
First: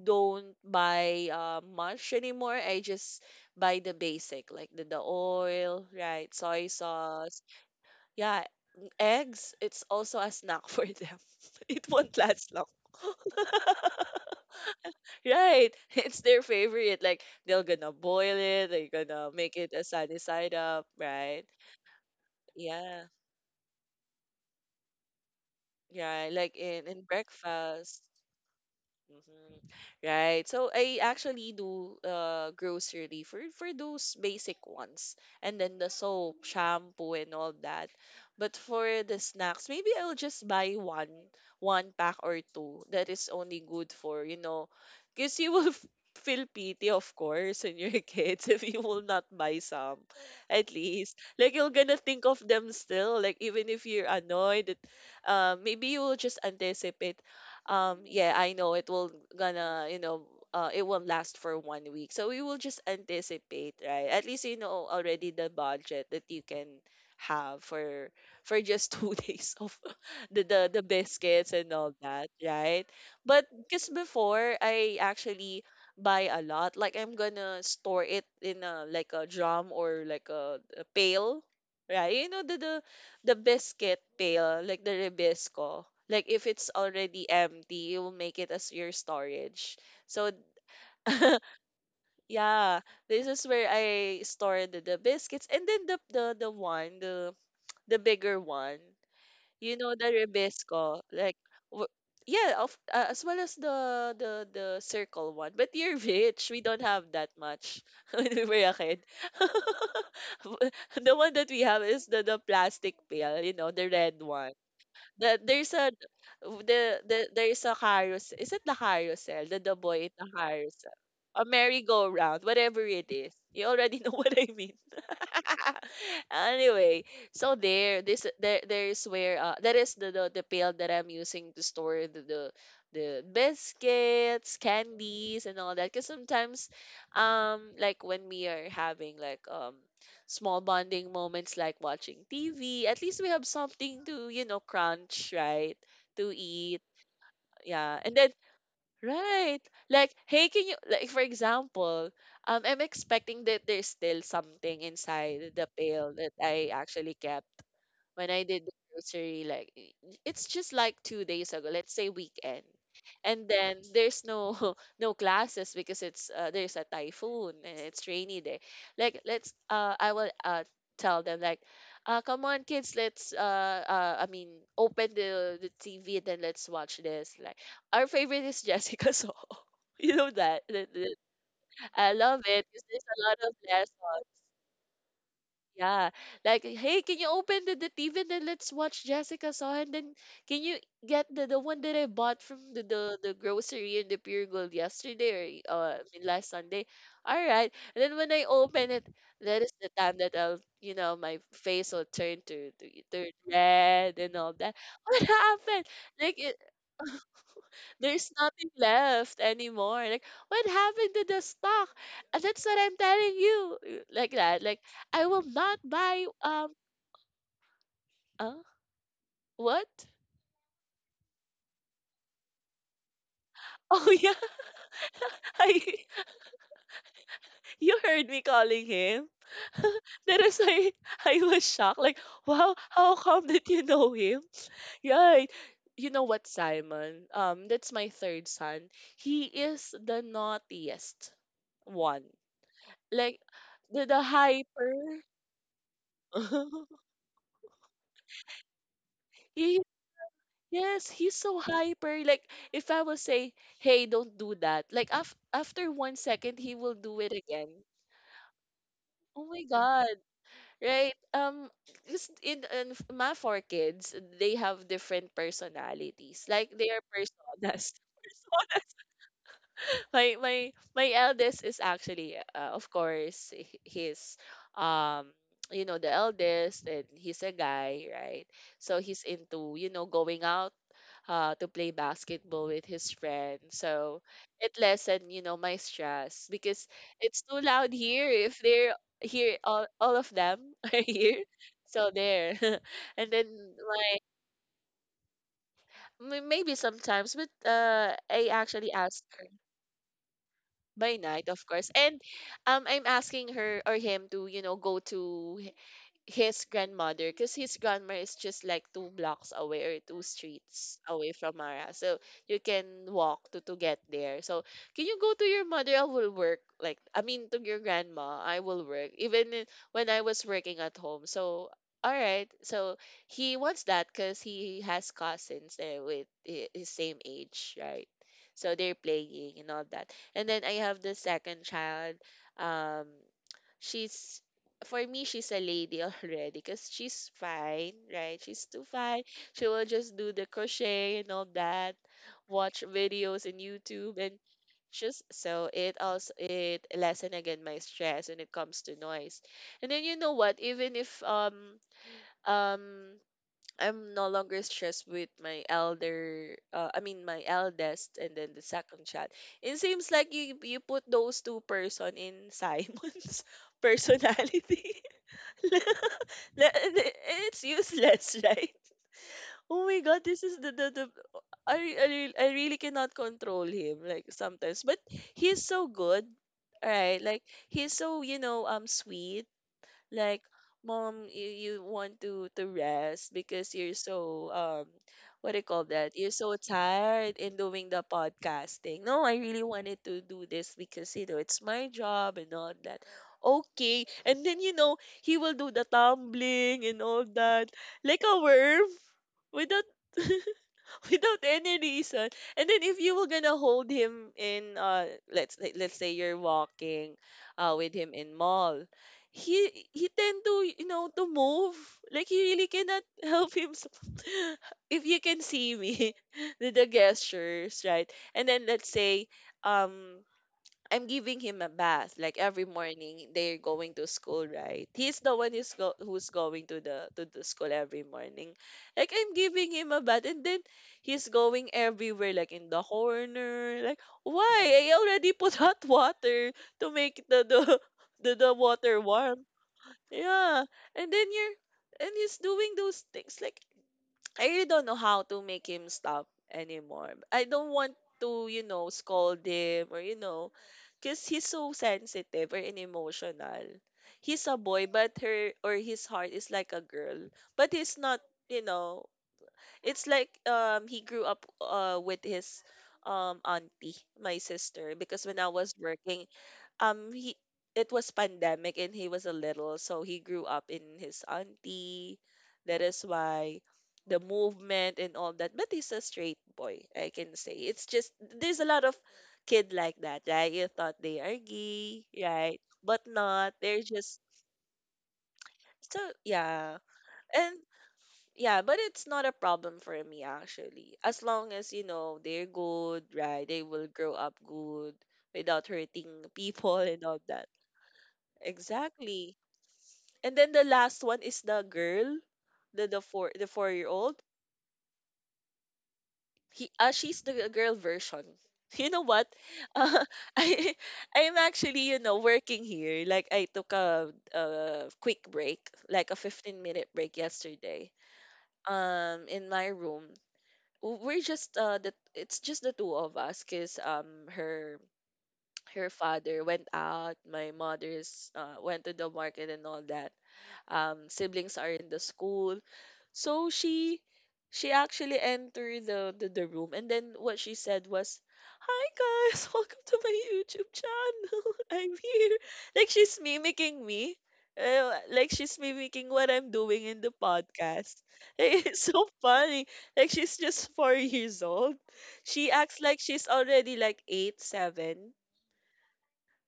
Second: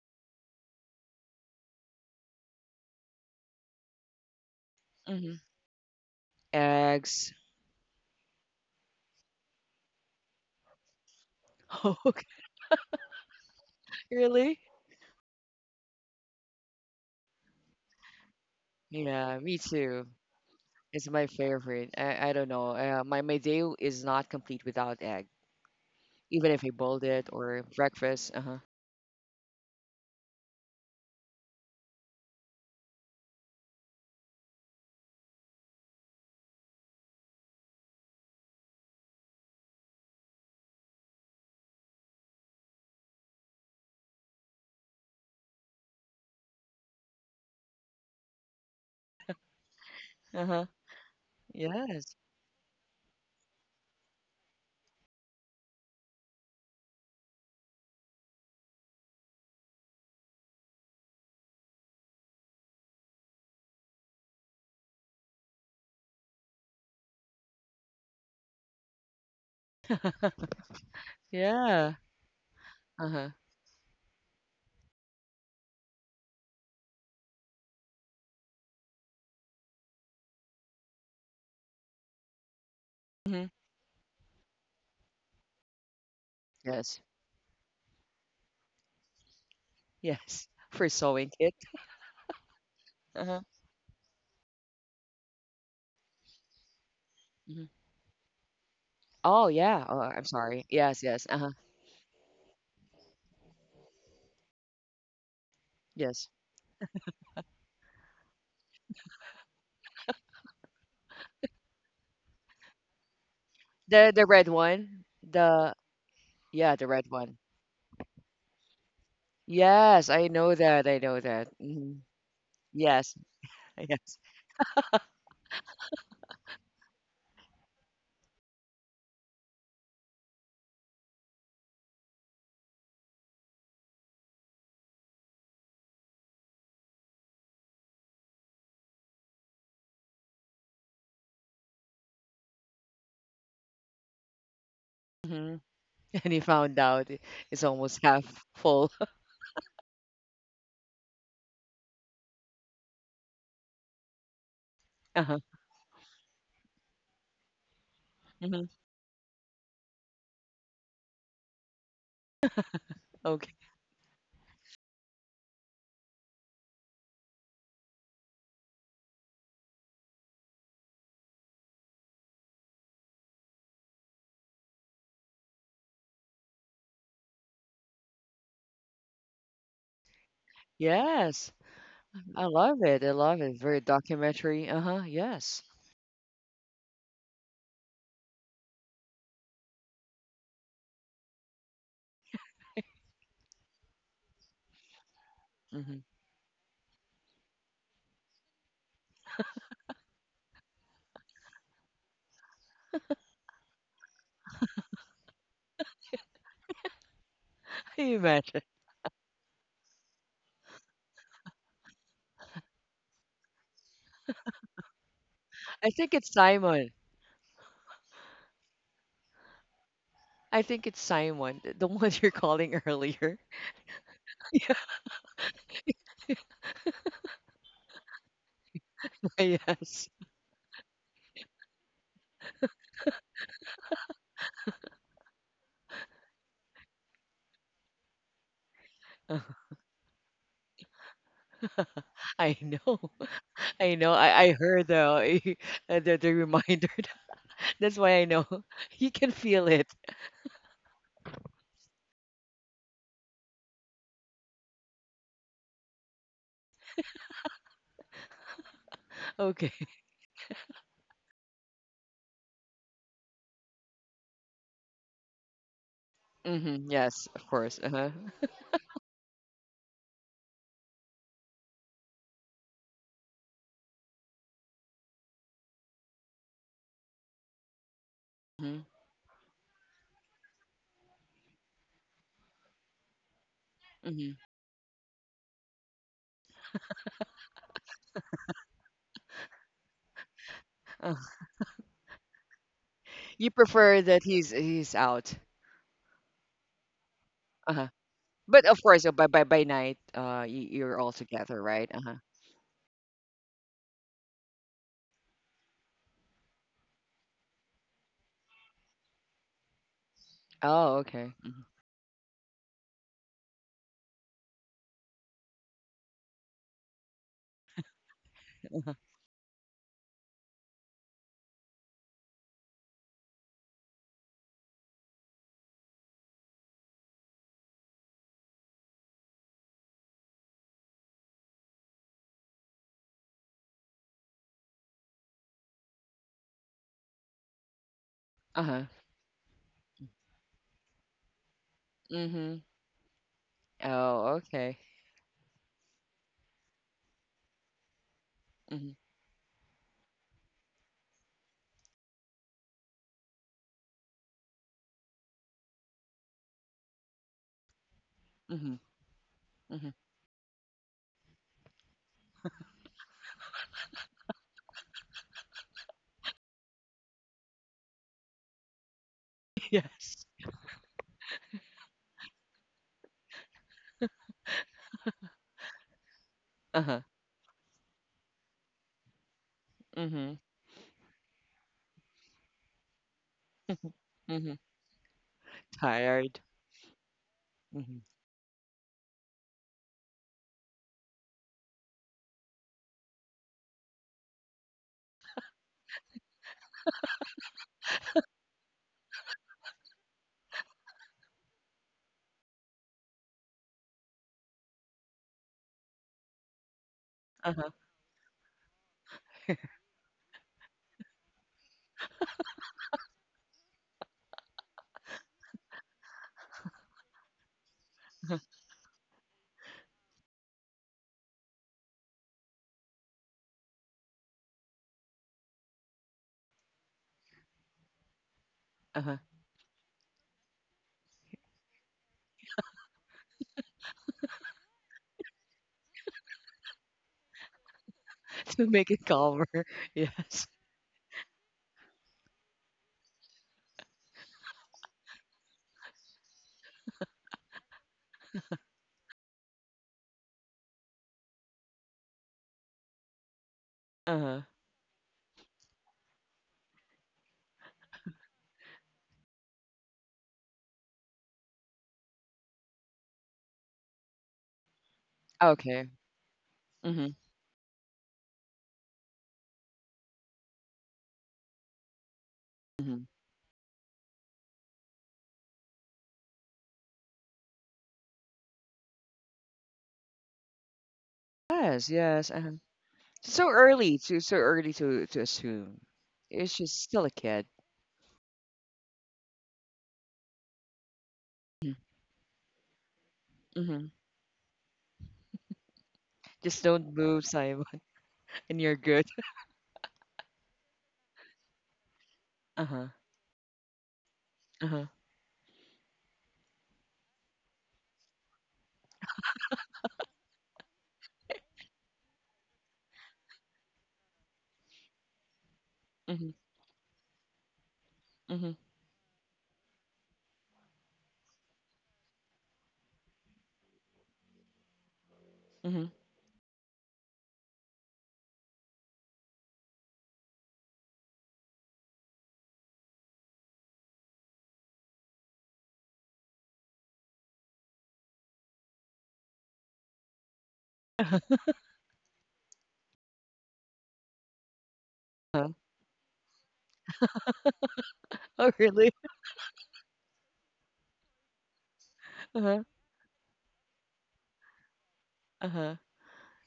[SPEAKER 2] don't buy much anymore. I just buy the basic, like the
[SPEAKER 1] hmm
[SPEAKER 2] oil, right? Soy
[SPEAKER 1] Eggs.
[SPEAKER 2] sauce, yeah, eggs, it's also a snack for them. It
[SPEAKER 1] Oh,
[SPEAKER 2] won't last long.
[SPEAKER 1] really?
[SPEAKER 2] Right. It's their favorite. Like, they're gonna boil it, they're gonna
[SPEAKER 1] Yeah,
[SPEAKER 2] make
[SPEAKER 1] me
[SPEAKER 2] it a
[SPEAKER 1] too.
[SPEAKER 2] sunny side up,
[SPEAKER 1] It's my
[SPEAKER 2] right?
[SPEAKER 1] favorite. I don't know. Uh,
[SPEAKER 2] Yeah.
[SPEAKER 1] my my day is not complete without egg,
[SPEAKER 2] Yeah,
[SPEAKER 1] even
[SPEAKER 2] like
[SPEAKER 1] if I
[SPEAKER 2] in
[SPEAKER 1] boiled it or
[SPEAKER 2] breakfast.
[SPEAKER 1] breakfast. Uh huh.
[SPEAKER 2] Mhm. Right. So I actually do grocery for those basic ones. And then the soap, shampoo, and all that. But for the snacks, maybe I'll just buy one pack or two that is only good for, you know, because you will feel pity, of course, in your kids if you will not buy some,
[SPEAKER 1] Uh
[SPEAKER 2] at
[SPEAKER 1] huh.
[SPEAKER 2] least. Like,
[SPEAKER 1] Yeah.
[SPEAKER 2] you're gonna think of them still, like even if you're annoyed that maybe you will just anticipate. Yeah, I know it will gonna, it will last for 1 week, so we will just anticipate, right? At least already the budget that you can have for just 2 days of the biscuits and all
[SPEAKER 1] Yeah.
[SPEAKER 2] that, right?
[SPEAKER 1] Uh huh.
[SPEAKER 2] But because before, I actually buy a lot, like I'm gonna store it in a, like a drum or like a pail, right? You know, the, the
[SPEAKER 1] Hmm.
[SPEAKER 2] biscuit pail, like the Ribisco. Like, if it's
[SPEAKER 1] Yes.
[SPEAKER 2] already empty, you will make it as your storage. So
[SPEAKER 1] Yes. For sewing kit.
[SPEAKER 2] yeah,
[SPEAKER 1] Uh
[SPEAKER 2] this
[SPEAKER 1] huh.
[SPEAKER 2] is where I store the biscuits, and then the one, the
[SPEAKER 1] Hmm.
[SPEAKER 2] the bigger one.
[SPEAKER 1] Oh
[SPEAKER 2] You
[SPEAKER 1] yeah.
[SPEAKER 2] know
[SPEAKER 1] Oh,
[SPEAKER 2] the
[SPEAKER 1] I'm sorry.
[SPEAKER 2] Ribisco,
[SPEAKER 1] Yes. Yes.
[SPEAKER 2] like
[SPEAKER 1] Uh huh.
[SPEAKER 2] w- yeah, of as well as the circle one. But you're
[SPEAKER 1] Yes.
[SPEAKER 2] rich. We don't have that much when we were a kid. The one that we have is the plastic pail, you know, the
[SPEAKER 1] The
[SPEAKER 2] red
[SPEAKER 1] the red
[SPEAKER 2] one.
[SPEAKER 1] one.
[SPEAKER 2] the, there's
[SPEAKER 1] The
[SPEAKER 2] a
[SPEAKER 1] Yeah, the red one.
[SPEAKER 2] there's a carousel. Is it the carousel? The boy
[SPEAKER 1] Yes,
[SPEAKER 2] in the
[SPEAKER 1] I know that.
[SPEAKER 2] carousel.
[SPEAKER 1] I know
[SPEAKER 2] A
[SPEAKER 1] that. Hmm.
[SPEAKER 2] merry-go-round, whatever it
[SPEAKER 1] Yes.
[SPEAKER 2] is. You already know
[SPEAKER 1] Yes.
[SPEAKER 2] what I mean, anyway. So there, this there there is where that is the pail that I'm using to store the biscuits, candies, and all that. Because sometimes, like when we are having like small bonding moments like watching TV, at least we have something to crunch,
[SPEAKER 1] Mhm.
[SPEAKER 2] right, to
[SPEAKER 1] And he found
[SPEAKER 2] eat.
[SPEAKER 1] out it's
[SPEAKER 2] Yeah,
[SPEAKER 1] almost
[SPEAKER 2] and
[SPEAKER 1] half
[SPEAKER 2] then,
[SPEAKER 1] full.
[SPEAKER 2] right. Like, hey, can you, like for example, I'm expecting that there's still something
[SPEAKER 1] Uh-huh.
[SPEAKER 2] inside the pail that I actually kept when I
[SPEAKER 1] Hmm.
[SPEAKER 2] did the grocery, like it's just like 2 days ago. Let's say weekend, and
[SPEAKER 1] Okay.
[SPEAKER 2] then there's no no classes because it's there's a typhoon and it's rainy day. Like, let's I will tell them like, come on kids, let's I mean, open the TV and then let's watch this. Like, our favorite is Jessica Soho. You know that.
[SPEAKER 1] Yes.
[SPEAKER 2] I love
[SPEAKER 1] I
[SPEAKER 2] it
[SPEAKER 1] love
[SPEAKER 2] because
[SPEAKER 1] it.
[SPEAKER 2] there's
[SPEAKER 1] I
[SPEAKER 2] a lot
[SPEAKER 1] love it.
[SPEAKER 2] of
[SPEAKER 1] Very
[SPEAKER 2] lessons.
[SPEAKER 1] documentary. Uh-huh. Yes.
[SPEAKER 2] Yeah. Like, hey, can you open the TV, and then let's watch Jessica Saw, and then can you get the one that I bought from the grocery in the Pure Gold yesterday, or
[SPEAKER 1] Mm-hmm.
[SPEAKER 2] I mean, last Sunday? All right. And then when I open it, that is the time that I'll, you know, my face will turn to turn red and all that. What happened? Like, it,
[SPEAKER 1] You
[SPEAKER 2] there's
[SPEAKER 1] imagine.
[SPEAKER 2] nothing left anymore. Like, what happened to the stock? And that's what I'm telling you. Like that. Like, I will not
[SPEAKER 1] I think
[SPEAKER 2] buy
[SPEAKER 1] it's Simon.
[SPEAKER 2] Huh? What?
[SPEAKER 1] I think it's Simon, the one you're calling earlier.
[SPEAKER 2] Oh yeah.
[SPEAKER 1] Yeah,
[SPEAKER 2] I you heard me calling him.
[SPEAKER 1] yes.
[SPEAKER 2] That is why I was shocked. Like, wow, how come that you know him? Right. You know what, Simon? That's my third son. He is the naughtiest one.
[SPEAKER 1] I know.
[SPEAKER 2] Like
[SPEAKER 1] I
[SPEAKER 2] the,
[SPEAKER 1] know.
[SPEAKER 2] the
[SPEAKER 1] I heard
[SPEAKER 2] hyper.
[SPEAKER 1] the, the reminder. That's why I know. You can feel
[SPEAKER 2] He-
[SPEAKER 1] it.
[SPEAKER 2] yes, he's so hyper. Like, if I will say, "Hey, don't do that," like after 1 second, he will do it again. Oh my
[SPEAKER 1] Okay.
[SPEAKER 2] god! Right. Just my four kids, they have different personalities. Like, they
[SPEAKER 1] Hmm.
[SPEAKER 2] are
[SPEAKER 1] Yes, of course.
[SPEAKER 2] personas.
[SPEAKER 1] Uh-huh.
[SPEAKER 2] Personas, my eldest is actually, of course, he's um you know, the eldest, and he's a guy, right?
[SPEAKER 1] Mm-hmm.
[SPEAKER 2] So he's into going out to play basketball with his friend. So
[SPEAKER 1] Mm-hmm.
[SPEAKER 2] it lessened, my stress, because it's too loud here if they're here, all of them are here. So there, and then
[SPEAKER 1] You prefer
[SPEAKER 2] my
[SPEAKER 1] that he's out.
[SPEAKER 2] maybe sometimes, but
[SPEAKER 1] Uh-huh.
[SPEAKER 2] I
[SPEAKER 1] But of
[SPEAKER 2] actually
[SPEAKER 1] course,
[SPEAKER 2] ask.
[SPEAKER 1] by night, you're all
[SPEAKER 2] By night,
[SPEAKER 1] together,
[SPEAKER 2] of course.
[SPEAKER 1] right? Uh-huh.
[SPEAKER 2] And I'm asking her or him to, go to his grandmother, because his grandma is just like two blocks away or two streets
[SPEAKER 1] Oh,
[SPEAKER 2] away
[SPEAKER 1] okay.
[SPEAKER 2] from
[SPEAKER 1] Mhm.
[SPEAKER 2] Mara. So you can walk to get there. So, can you go to your mother? I will work. Like, I mean, to your grandma, I will
[SPEAKER 1] Uh-huh.
[SPEAKER 2] work. Even when I was working at home. So, all right. So he wants that because he has cousins, with his same age, right? So they're playing and all that. And then I have the second child. Um, she's, for me, she's a lady already, because she's fine, right? She's
[SPEAKER 1] Uh-huh.
[SPEAKER 2] too fine. She will just do the crochet and all that,
[SPEAKER 1] Mm-hmm.
[SPEAKER 2] watch videos in YouTube,
[SPEAKER 1] Oh,
[SPEAKER 2] and
[SPEAKER 1] okay.
[SPEAKER 2] just so it also it lessen again my stress when it comes
[SPEAKER 1] Mm-hmm.
[SPEAKER 2] to noise. And then, you know what? Even if, um I'm no longer stressed with my elder, I mean, my eldest, and then the
[SPEAKER 1] Mm-hmm.
[SPEAKER 2] second child. It
[SPEAKER 1] Mm-hmm.
[SPEAKER 2] seems like you put those two person in Simon's personality. Le- le- it's useless, right? Oh my god,
[SPEAKER 1] Yes.
[SPEAKER 2] this is the I really cannot control him, like, sometimes, but he's so good,
[SPEAKER 1] Uh-huh.
[SPEAKER 2] right? Like, he's so sweet,
[SPEAKER 1] Mm-hmm.
[SPEAKER 2] like, mom, you want to rest because you're so,
[SPEAKER 1] Mm-hmm.
[SPEAKER 2] what do you call that, you're
[SPEAKER 1] Tired.
[SPEAKER 2] so tired in doing
[SPEAKER 1] Mm-hmm.
[SPEAKER 2] the podcasting. No, I really wanted to do this because, it's my job and all that. Okay, and then, he will do the tumbling and all that, like a worm, without without any reason. And then, if you were gonna hold him in, let's say you're walking
[SPEAKER 1] Uh-huh.
[SPEAKER 2] with him in mall, he tend to, to move. Like, he really cannot help himself. If you can see me, with the gestures, right? And then let's say um I'm giving him a bath, like every morning they're going to school, right? He's the one who's going to the school every morning, like
[SPEAKER 1] Uh-huh.
[SPEAKER 2] I'm giving him a bath, and then he's going everywhere, like in the corner, like why I already put hot water to make the the
[SPEAKER 1] To make
[SPEAKER 2] water
[SPEAKER 1] it calmer.
[SPEAKER 2] warm.
[SPEAKER 1] Yes.
[SPEAKER 2] Yeah. And then you're and he's doing those things, like I really don't know how to make him stop anymore. I don't want to, you know, scold him, or, you know, because he's so sensitive or an emotional.
[SPEAKER 1] Uh-huh.
[SPEAKER 2] He's a boy, but her or his heart is like a girl. But he's not, you know, it's like he grew up with his auntie, my sister, because when I was
[SPEAKER 1] Okay.
[SPEAKER 2] working
[SPEAKER 1] Mm-hmm.
[SPEAKER 2] he it was pandemic and he was a little, so he grew up in his auntie. That
[SPEAKER 1] Mm-hmm.
[SPEAKER 2] is why the movement and all that. But he's a straight boy, I can say. It's just there's a lot of kid like that, right? You thought they are
[SPEAKER 1] Yes.
[SPEAKER 2] gay,
[SPEAKER 1] Yes. Uh-huh.
[SPEAKER 2] right? But
[SPEAKER 1] So
[SPEAKER 2] not, they're
[SPEAKER 1] early
[SPEAKER 2] just.
[SPEAKER 1] to so early to to assume.
[SPEAKER 2] So,
[SPEAKER 1] It's
[SPEAKER 2] yeah.
[SPEAKER 1] just still a kid.
[SPEAKER 2] And, yeah, but it's not a problem for me, actually. As long as,
[SPEAKER 1] Mm-hmm.
[SPEAKER 2] you know, they're good, right? They
[SPEAKER 1] Mm-hmm.
[SPEAKER 2] will grow up good without hurting
[SPEAKER 1] Just
[SPEAKER 2] people
[SPEAKER 1] don't
[SPEAKER 2] and all
[SPEAKER 1] move,
[SPEAKER 2] that.
[SPEAKER 1] Simon, and you're good.
[SPEAKER 2] Exactly. And then the last one is the girl, the
[SPEAKER 1] Uh-huh.
[SPEAKER 2] the four-year-old.
[SPEAKER 1] Uh-huh.
[SPEAKER 2] He She's the girl version. You know what? Uh, I I'm actually, working here. Like, I took a quick break, like a
[SPEAKER 1] Mhm.
[SPEAKER 2] 15-minute break yesterday.
[SPEAKER 1] Mhm.
[SPEAKER 2] In my room, we're just the it's just the two of us, cause her
[SPEAKER 1] Mhm.
[SPEAKER 2] father went out, my mother's went to the market and all that. Siblings are in the school. So she actually entered the room, and then what she said was, "Hi guys, welcome to my YouTube channel. I'm here." Like she's mimicking me. Like
[SPEAKER 1] Uh-huh.
[SPEAKER 2] she's mimicking what I'm doing in the podcast.
[SPEAKER 1] Oh,
[SPEAKER 2] It's
[SPEAKER 1] really?
[SPEAKER 2] so funny. Like, she's just four years old. She
[SPEAKER 1] Uh-huh.
[SPEAKER 2] acts like she's already like eight, seven.
[SPEAKER 1] Uh-huh.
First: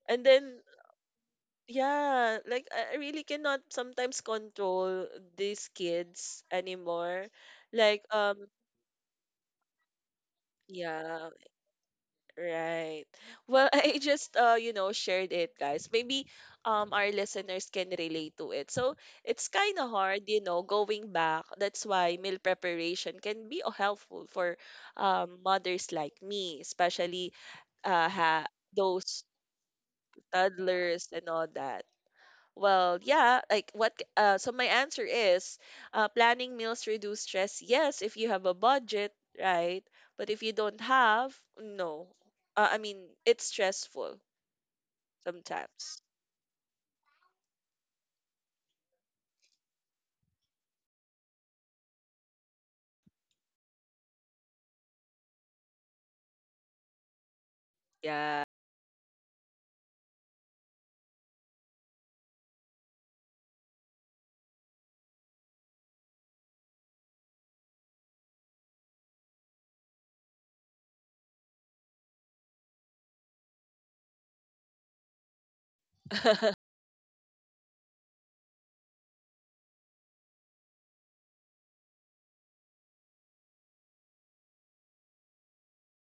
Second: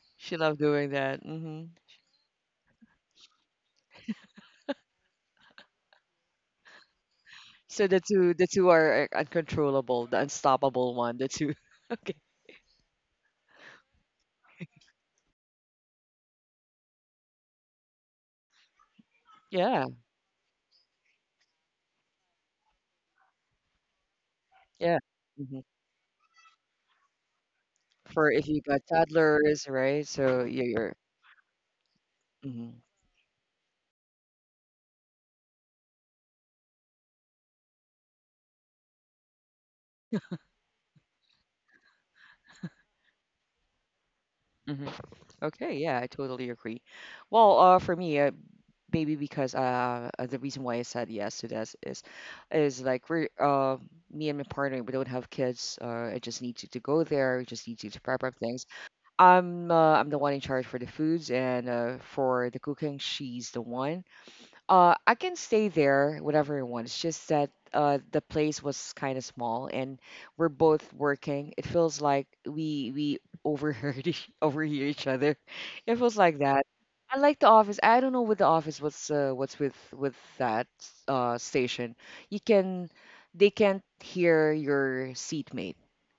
[SPEAKER 2] And
[SPEAKER 1] She loved
[SPEAKER 2] then,
[SPEAKER 1] doing that. Mhm.
[SPEAKER 2] yeah, like I really cannot sometimes control these kids anymore.
[SPEAKER 1] So the
[SPEAKER 2] Like,
[SPEAKER 1] two the two are, uncontrollable, the unstoppable one, the
[SPEAKER 2] yeah,
[SPEAKER 1] two. Okay.
[SPEAKER 2] right. Well, I just shared it, guys. Maybe our listeners can relate to it. So, it's kind
[SPEAKER 1] Yeah.
[SPEAKER 2] of hard, you know, going back. That's why meal preparation can be helpful for
[SPEAKER 1] Yeah. Mhm.
[SPEAKER 2] mothers like me, especially
[SPEAKER 1] For
[SPEAKER 2] ha
[SPEAKER 1] if you got
[SPEAKER 2] those
[SPEAKER 1] toddlers, right? So you're
[SPEAKER 2] toddlers and all that.
[SPEAKER 1] mhm.
[SPEAKER 2] Well, yeah, like, so my answer is planning meals reduce stress. Yes, if you have a budget, right? But if you don't have, no. I mean, it's stressful
[SPEAKER 1] Mhm. Okay,
[SPEAKER 2] sometimes.
[SPEAKER 1] yeah, I totally agree. Well, for me, maybe because the reason why I said yes to this is like we're me and my partner we don't have kids. I just need you to go there. I just need you to prep up
[SPEAKER 2] Yeah.
[SPEAKER 1] things. I'm the one in charge for the foods, and for the cooking. She's the one. Uh, I can stay there whatever I want. It's just that the place was kind of small, and we're both working. It feels like we overheard each, overhear each other. It feels like that. I like the office. I don't know with the office what's with that station. You can They can't hear your seatmate.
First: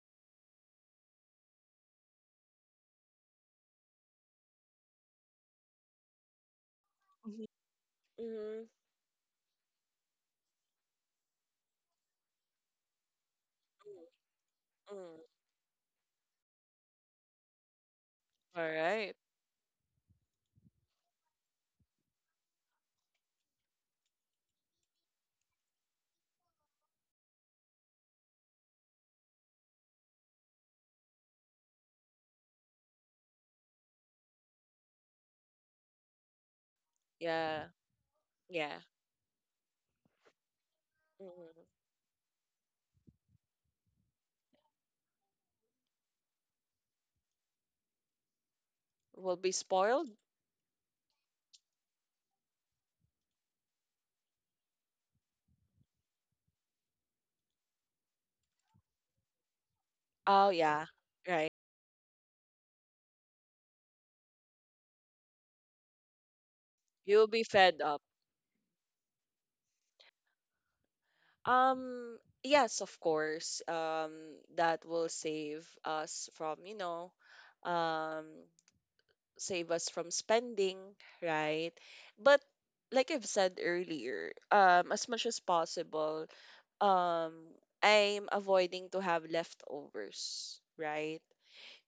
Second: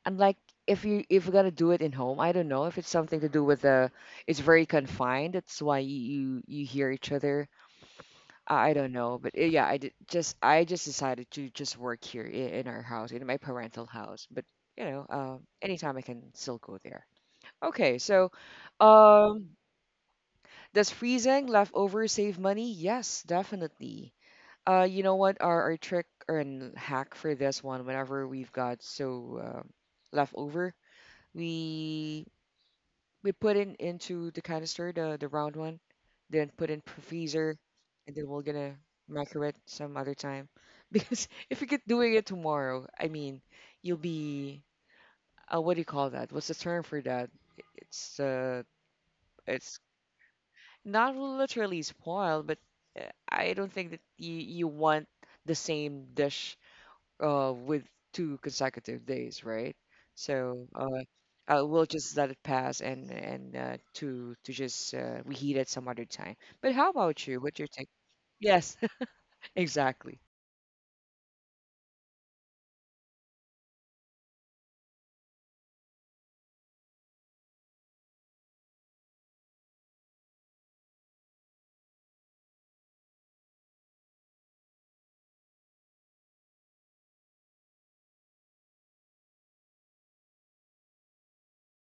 [SPEAKER 1] Unlike if you're gonna do it in home. I don't know if it's something to do with the. It's very confined. That's why you hear each
[SPEAKER 2] Mhm,
[SPEAKER 1] other.
[SPEAKER 2] mhm,
[SPEAKER 1] I don't know, but yeah, I just decided to just work here in, our house, in my parental house. But
[SPEAKER 2] mm, mm.
[SPEAKER 1] anytime I can still go there. Okay, so
[SPEAKER 2] All right.
[SPEAKER 1] um, does freezing leftovers save money? Yes, definitely. You know what? Our trick or an hack for this one, whenever we've got leftover, we we put in into the canister, the round one, then put in freezer,
[SPEAKER 2] Yeah.
[SPEAKER 1] and then we're gonna
[SPEAKER 2] Yeah.
[SPEAKER 1] micro it some other time. Because if
[SPEAKER 2] Mm.
[SPEAKER 1] you get doing it tomorrow, I mean, you'll be what do you call that? What's the term for that? It's uh,
[SPEAKER 2] Will be
[SPEAKER 1] it's
[SPEAKER 2] spoiled.
[SPEAKER 1] not literally spoiled, but I don't think that you want the same dish with two consecutive days, right?
[SPEAKER 2] Oh,
[SPEAKER 1] So
[SPEAKER 2] yeah.
[SPEAKER 1] uh,
[SPEAKER 2] Right.
[SPEAKER 1] uh, we'll just let it pass, and to just reheat it some other time. But how about
[SPEAKER 2] You'll
[SPEAKER 1] you?
[SPEAKER 2] be
[SPEAKER 1] What's your
[SPEAKER 2] fed
[SPEAKER 1] take?
[SPEAKER 2] up.
[SPEAKER 1] Yes, exactly.
[SPEAKER 2] Yes, of course. That will save us from, you know, um, save us from spending, right? But like I've said earlier, as much as possible, um, I'm avoiding to have leftovers, right?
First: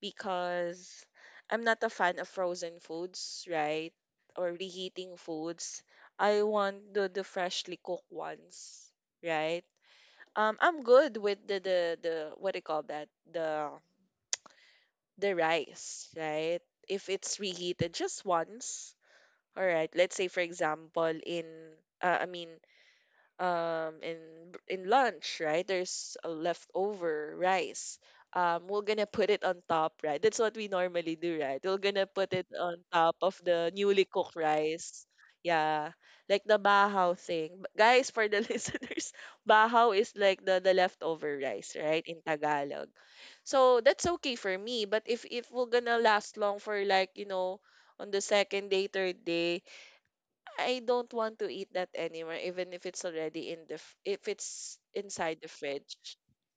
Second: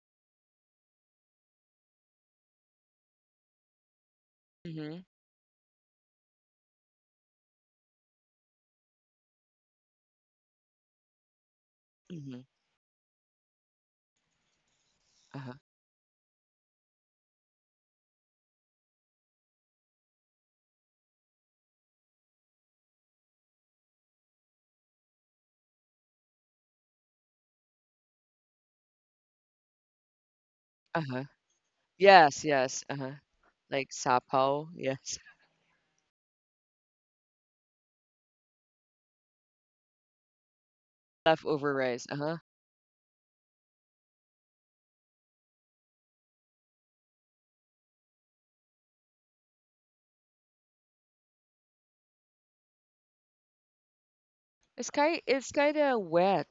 [SPEAKER 2] Because I'm not a fan of frozen foods, right? Or
[SPEAKER 1] Mm-hmm.
[SPEAKER 2] reheating foods. I want the freshly cooked ones, right? I'm good with the,
[SPEAKER 1] Mm-hmm.
[SPEAKER 2] what do you call that, the
[SPEAKER 1] Uh-huh.
[SPEAKER 2] rice, right? If it's reheated just once. All right. Let's say, for example, in, I mean, in lunch, right, there's a leftover rice. We're gonna put it on top, right? That's what we normally
[SPEAKER 1] Uh-huh.
[SPEAKER 2] do, right? We're gonna put it
[SPEAKER 1] Yes,
[SPEAKER 2] on
[SPEAKER 1] yes. Uh-huh.
[SPEAKER 2] top of the
[SPEAKER 1] Like
[SPEAKER 2] newly cooked
[SPEAKER 1] sapo.
[SPEAKER 2] rice.
[SPEAKER 1] Yes.
[SPEAKER 2] Yeah, like the bahaw thing, guys, for the listeners. Bahaw is like the leftover rice,
[SPEAKER 1] Leftover
[SPEAKER 2] right,
[SPEAKER 1] rice.
[SPEAKER 2] in
[SPEAKER 1] Uh-huh.
[SPEAKER 2] Tagalog. So that's okay for me, but if we're gonna last long for like, you know, on the second day, third day, I don't want to eat that anymore, even if it's already in if it's inside the
[SPEAKER 1] It's kind
[SPEAKER 2] fridge.
[SPEAKER 1] of wet.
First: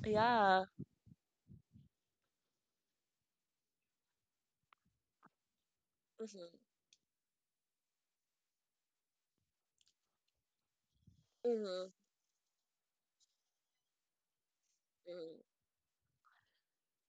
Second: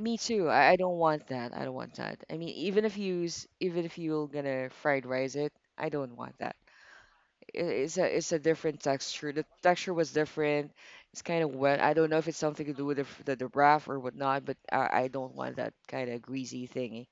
[SPEAKER 1] Me too.
[SPEAKER 2] Yeah.
[SPEAKER 1] I don't want that. I don't want that. I mean, even if you're gonna fried rice it, I don't want that.
[SPEAKER 2] Mm-hmm.
[SPEAKER 1] It's a different texture. The texture was different. It's kind of wet.
[SPEAKER 2] Mm-hmm.
[SPEAKER 1] I don't know if it's something to do with the wrap or whatnot, but I don't
[SPEAKER 2] Mm-hmm.
[SPEAKER 1] want that kind of greasy thingy.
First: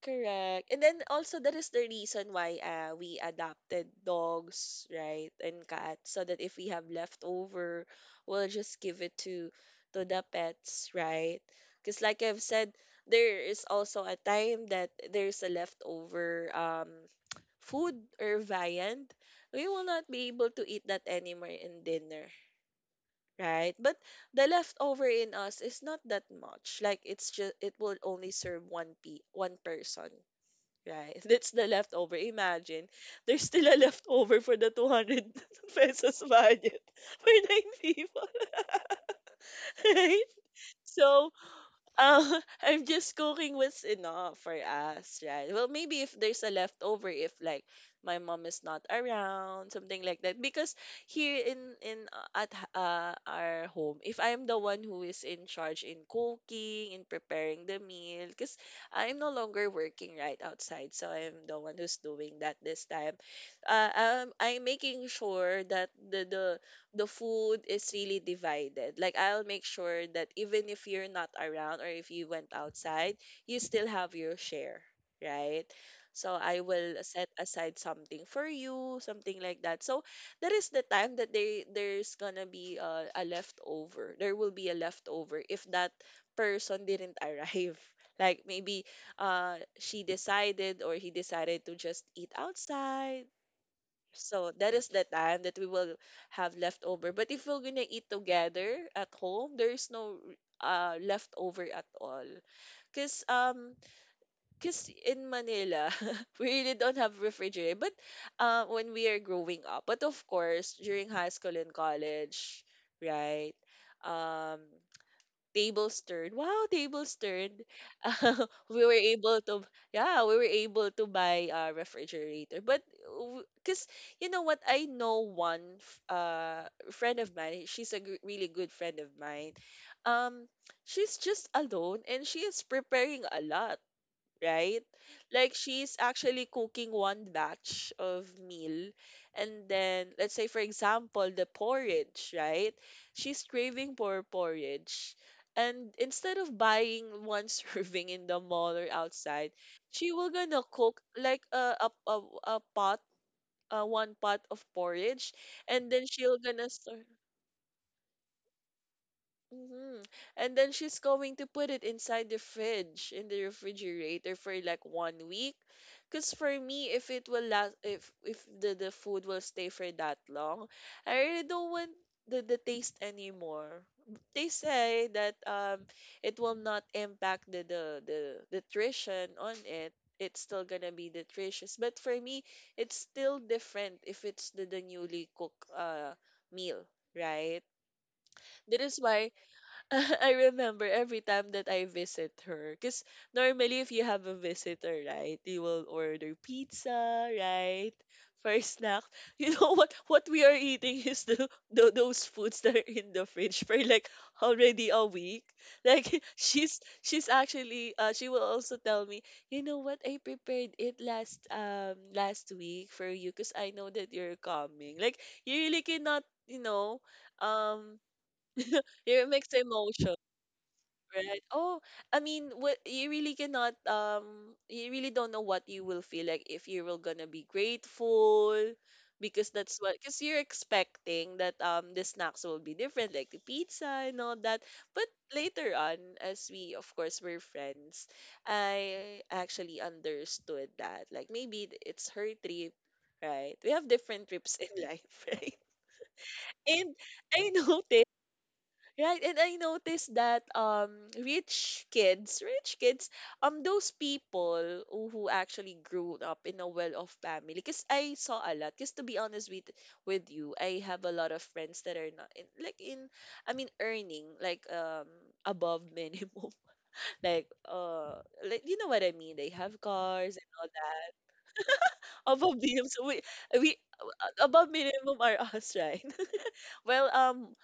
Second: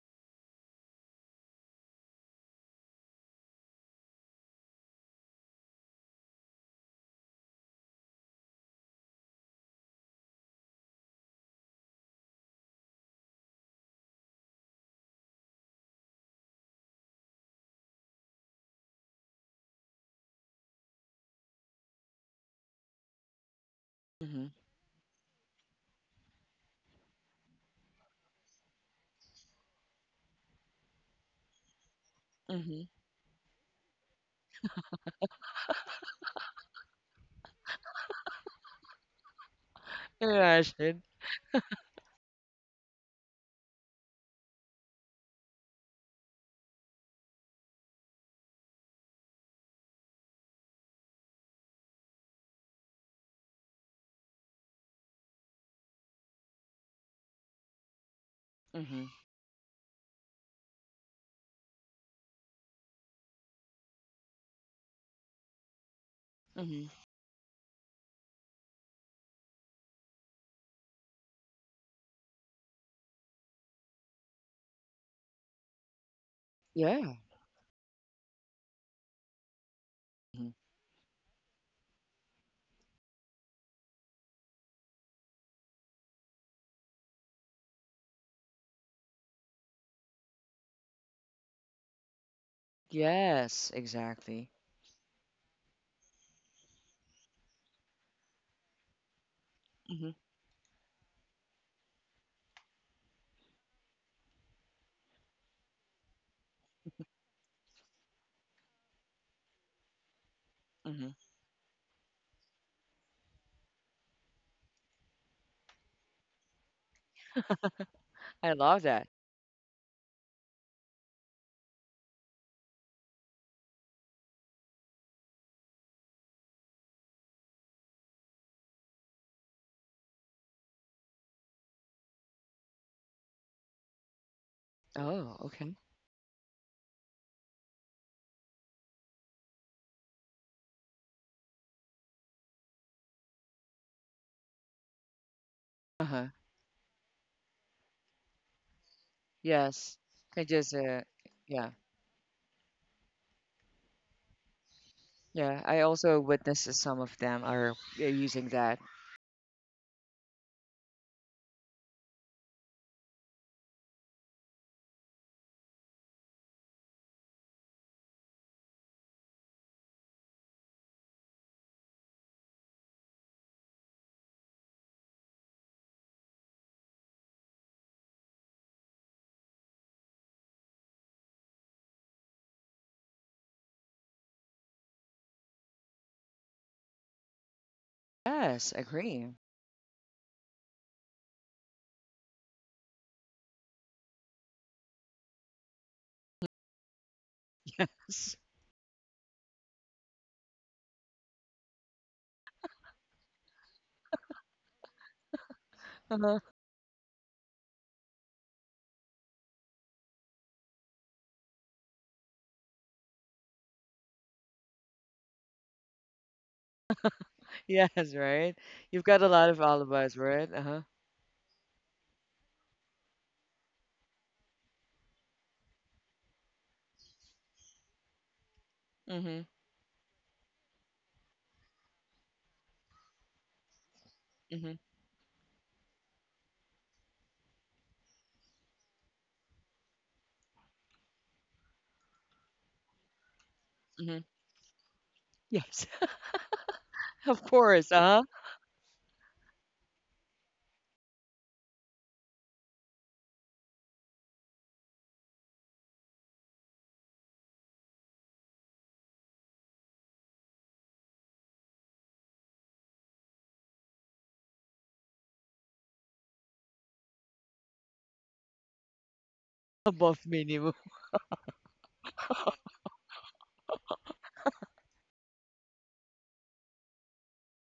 [SPEAKER 2] Correct. And then also, that is the reason why we adopted dogs, right, and cats, so that if we have leftover, we'll just give it to the pets, right? Because like I've said, there is also a time that there's a leftover food or viand. We will not be able to eat that anymore in dinner, right? But the
[SPEAKER 1] Mhm.
[SPEAKER 2] leftover in us is not that much. Like, it's just it will only serve one pe one person. Right. That's the leftover.
[SPEAKER 1] Mhm.
[SPEAKER 2] Imagine, there's still a leftover for the 200 pesos budget for nine people, right?
[SPEAKER 1] Yeah, I should.
[SPEAKER 2] So, uh, I'm just cooking what's enough for us, right? Well, maybe if there's a leftover, if like my mom is not around, something like that. Because here in at our home, if I'm the one who is in charge in cooking, in preparing the meal, because
[SPEAKER 1] Mhm.
[SPEAKER 2] I'm no longer working right outside, so I'm the one who's doing that this time. I'm making sure that the the
[SPEAKER 1] Mhm.
[SPEAKER 2] the food is really divided. Like, I'll make sure that even if you're not around or if you went outside, you still have your share, right? So I will
[SPEAKER 1] Yeah.
[SPEAKER 2] set aside something for you, something like that. So
[SPEAKER 1] Mhm.
[SPEAKER 2] that is the time that they there's gonna be a leftover. There will be a leftover if that person didn't arrive. Like maybe she decided, or he decided to just eat outside.
[SPEAKER 1] Yes, exactly.
[SPEAKER 2] So that is the time that we will have leftover. But if we're gonna eat together at home, there is
[SPEAKER 1] Mhm.
[SPEAKER 2] no leftover at all. Cause um Cause in Manila, we really don't have refrigerator. But when we are growing up, but of course during
[SPEAKER 1] Mhm.
[SPEAKER 2] high school and college, right? Um Tables turned. Wow, tables turned.
[SPEAKER 1] I love
[SPEAKER 2] We were
[SPEAKER 1] that.
[SPEAKER 2] able to, yeah, we were able to buy a refrigerator. But cuz, you know what, I know one friend of mine. She's a really good friend of mine. Um she's just alone and she is preparing a lot, right?
[SPEAKER 1] Oh,
[SPEAKER 2] Like,
[SPEAKER 1] okay.
[SPEAKER 2] she's actually cooking one batch of meal, and then let's say, for example, the porridge, right? She's craving for porridge. And
[SPEAKER 1] Uh-huh.
[SPEAKER 2] instead of buying one serving in the mall or outside,
[SPEAKER 1] Yes.
[SPEAKER 2] she will
[SPEAKER 1] I
[SPEAKER 2] gonna
[SPEAKER 1] just
[SPEAKER 2] cook like
[SPEAKER 1] Yeah.
[SPEAKER 2] a pot, one pot of porridge,
[SPEAKER 1] Yeah, I
[SPEAKER 2] and then
[SPEAKER 1] also
[SPEAKER 2] she'll
[SPEAKER 1] witnessed
[SPEAKER 2] gonna
[SPEAKER 1] that some
[SPEAKER 2] serve.
[SPEAKER 1] of them are using that.
[SPEAKER 2] Mhm. And then she's going to put it inside the fridge, in the refrigerator for like one week. Cause for me, if it will last, if the food will stay for that long, I really don't want the taste anymore. They say that it will not impact the nutrition on it. It's still gonna be nutritious, but for me, it's still different if it's the newly cooked meal, right?
[SPEAKER 1] Yes,
[SPEAKER 2] That is
[SPEAKER 1] agree.
[SPEAKER 2] why I remember every time that I visit her. Because normally, if you have a visitor, right, you will order pizza, right?
[SPEAKER 1] Yes.
[SPEAKER 2] For snack. You know what? What we are eating is the those foods that are in the fridge for like already a week. Like,
[SPEAKER 1] Uh huh.
[SPEAKER 2] she's actually she will also tell me, you know what? I prepared it last last week for you because I know that you're coming. Like, you really cannot, you know, um
[SPEAKER 1] Yes, right? You've got a
[SPEAKER 2] it
[SPEAKER 1] lot
[SPEAKER 2] makes
[SPEAKER 1] of alibis,
[SPEAKER 2] emotions.
[SPEAKER 1] right? Uh-huh.
[SPEAKER 2] Right. Oh, I mean, what you really cannot you really don't know what you will feel like if you will gonna be grateful,
[SPEAKER 1] Mm-hmm.
[SPEAKER 2] because that's what, because you're expecting that the snacks will be different, like the pizza and all that.
[SPEAKER 1] Mm-hmm.
[SPEAKER 2] But later on, as we of course were friends, I actually understood that, like, maybe it's her trip, right? We have
[SPEAKER 1] Mm-hmm.
[SPEAKER 2] different trips in life, right?
[SPEAKER 1] Yes.
[SPEAKER 2] And
[SPEAKER 1] Of
[SPEAKER 2] I noticed
[SPEAKER 1] course. Uh-huh.
[SPEAKER 2] Right, and I noticed that rich kids, those people who actually grew up in a well-off family. Because I saw a lot. Because, to be honest with you, I have a lot of friends that are not in, I mean, earning like above minimum, like, like, you know what I mean. They have
[SPEAKER 1] Above
[SPEAKER 2] cars and all
[SPEAKER 1] minimum
[SPEAKER 2] that. Above minimum, so we above minimum are us, right? Well, um,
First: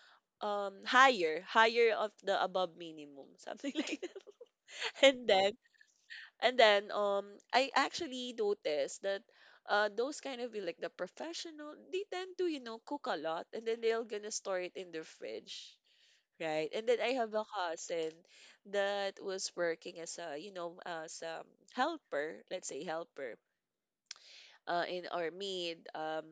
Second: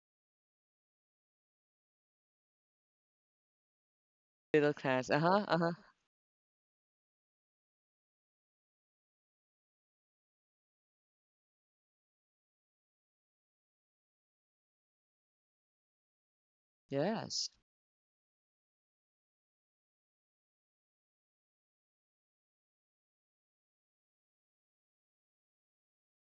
[SPEAKER 2] um, higher of the above minimum, something like that.
[SPEAKER 1] middle class.
[SPEAKER 2] And
[SPEAKER 1] Uh-huh.
[SPEAKER 2] then,
[SPEAKER 1] Uh-huh.
[SPEAKER 2] and then, I actually noticed that, those kind of like the professional, they tend to, you know, cook a lot, and then they're gonna store it in their fridge, right? And then I have a
[SPEAKER 1] Yes.
[SPEAKER 2] cousin that was working as a, you know, as a helper, let's say helper, in Ormid,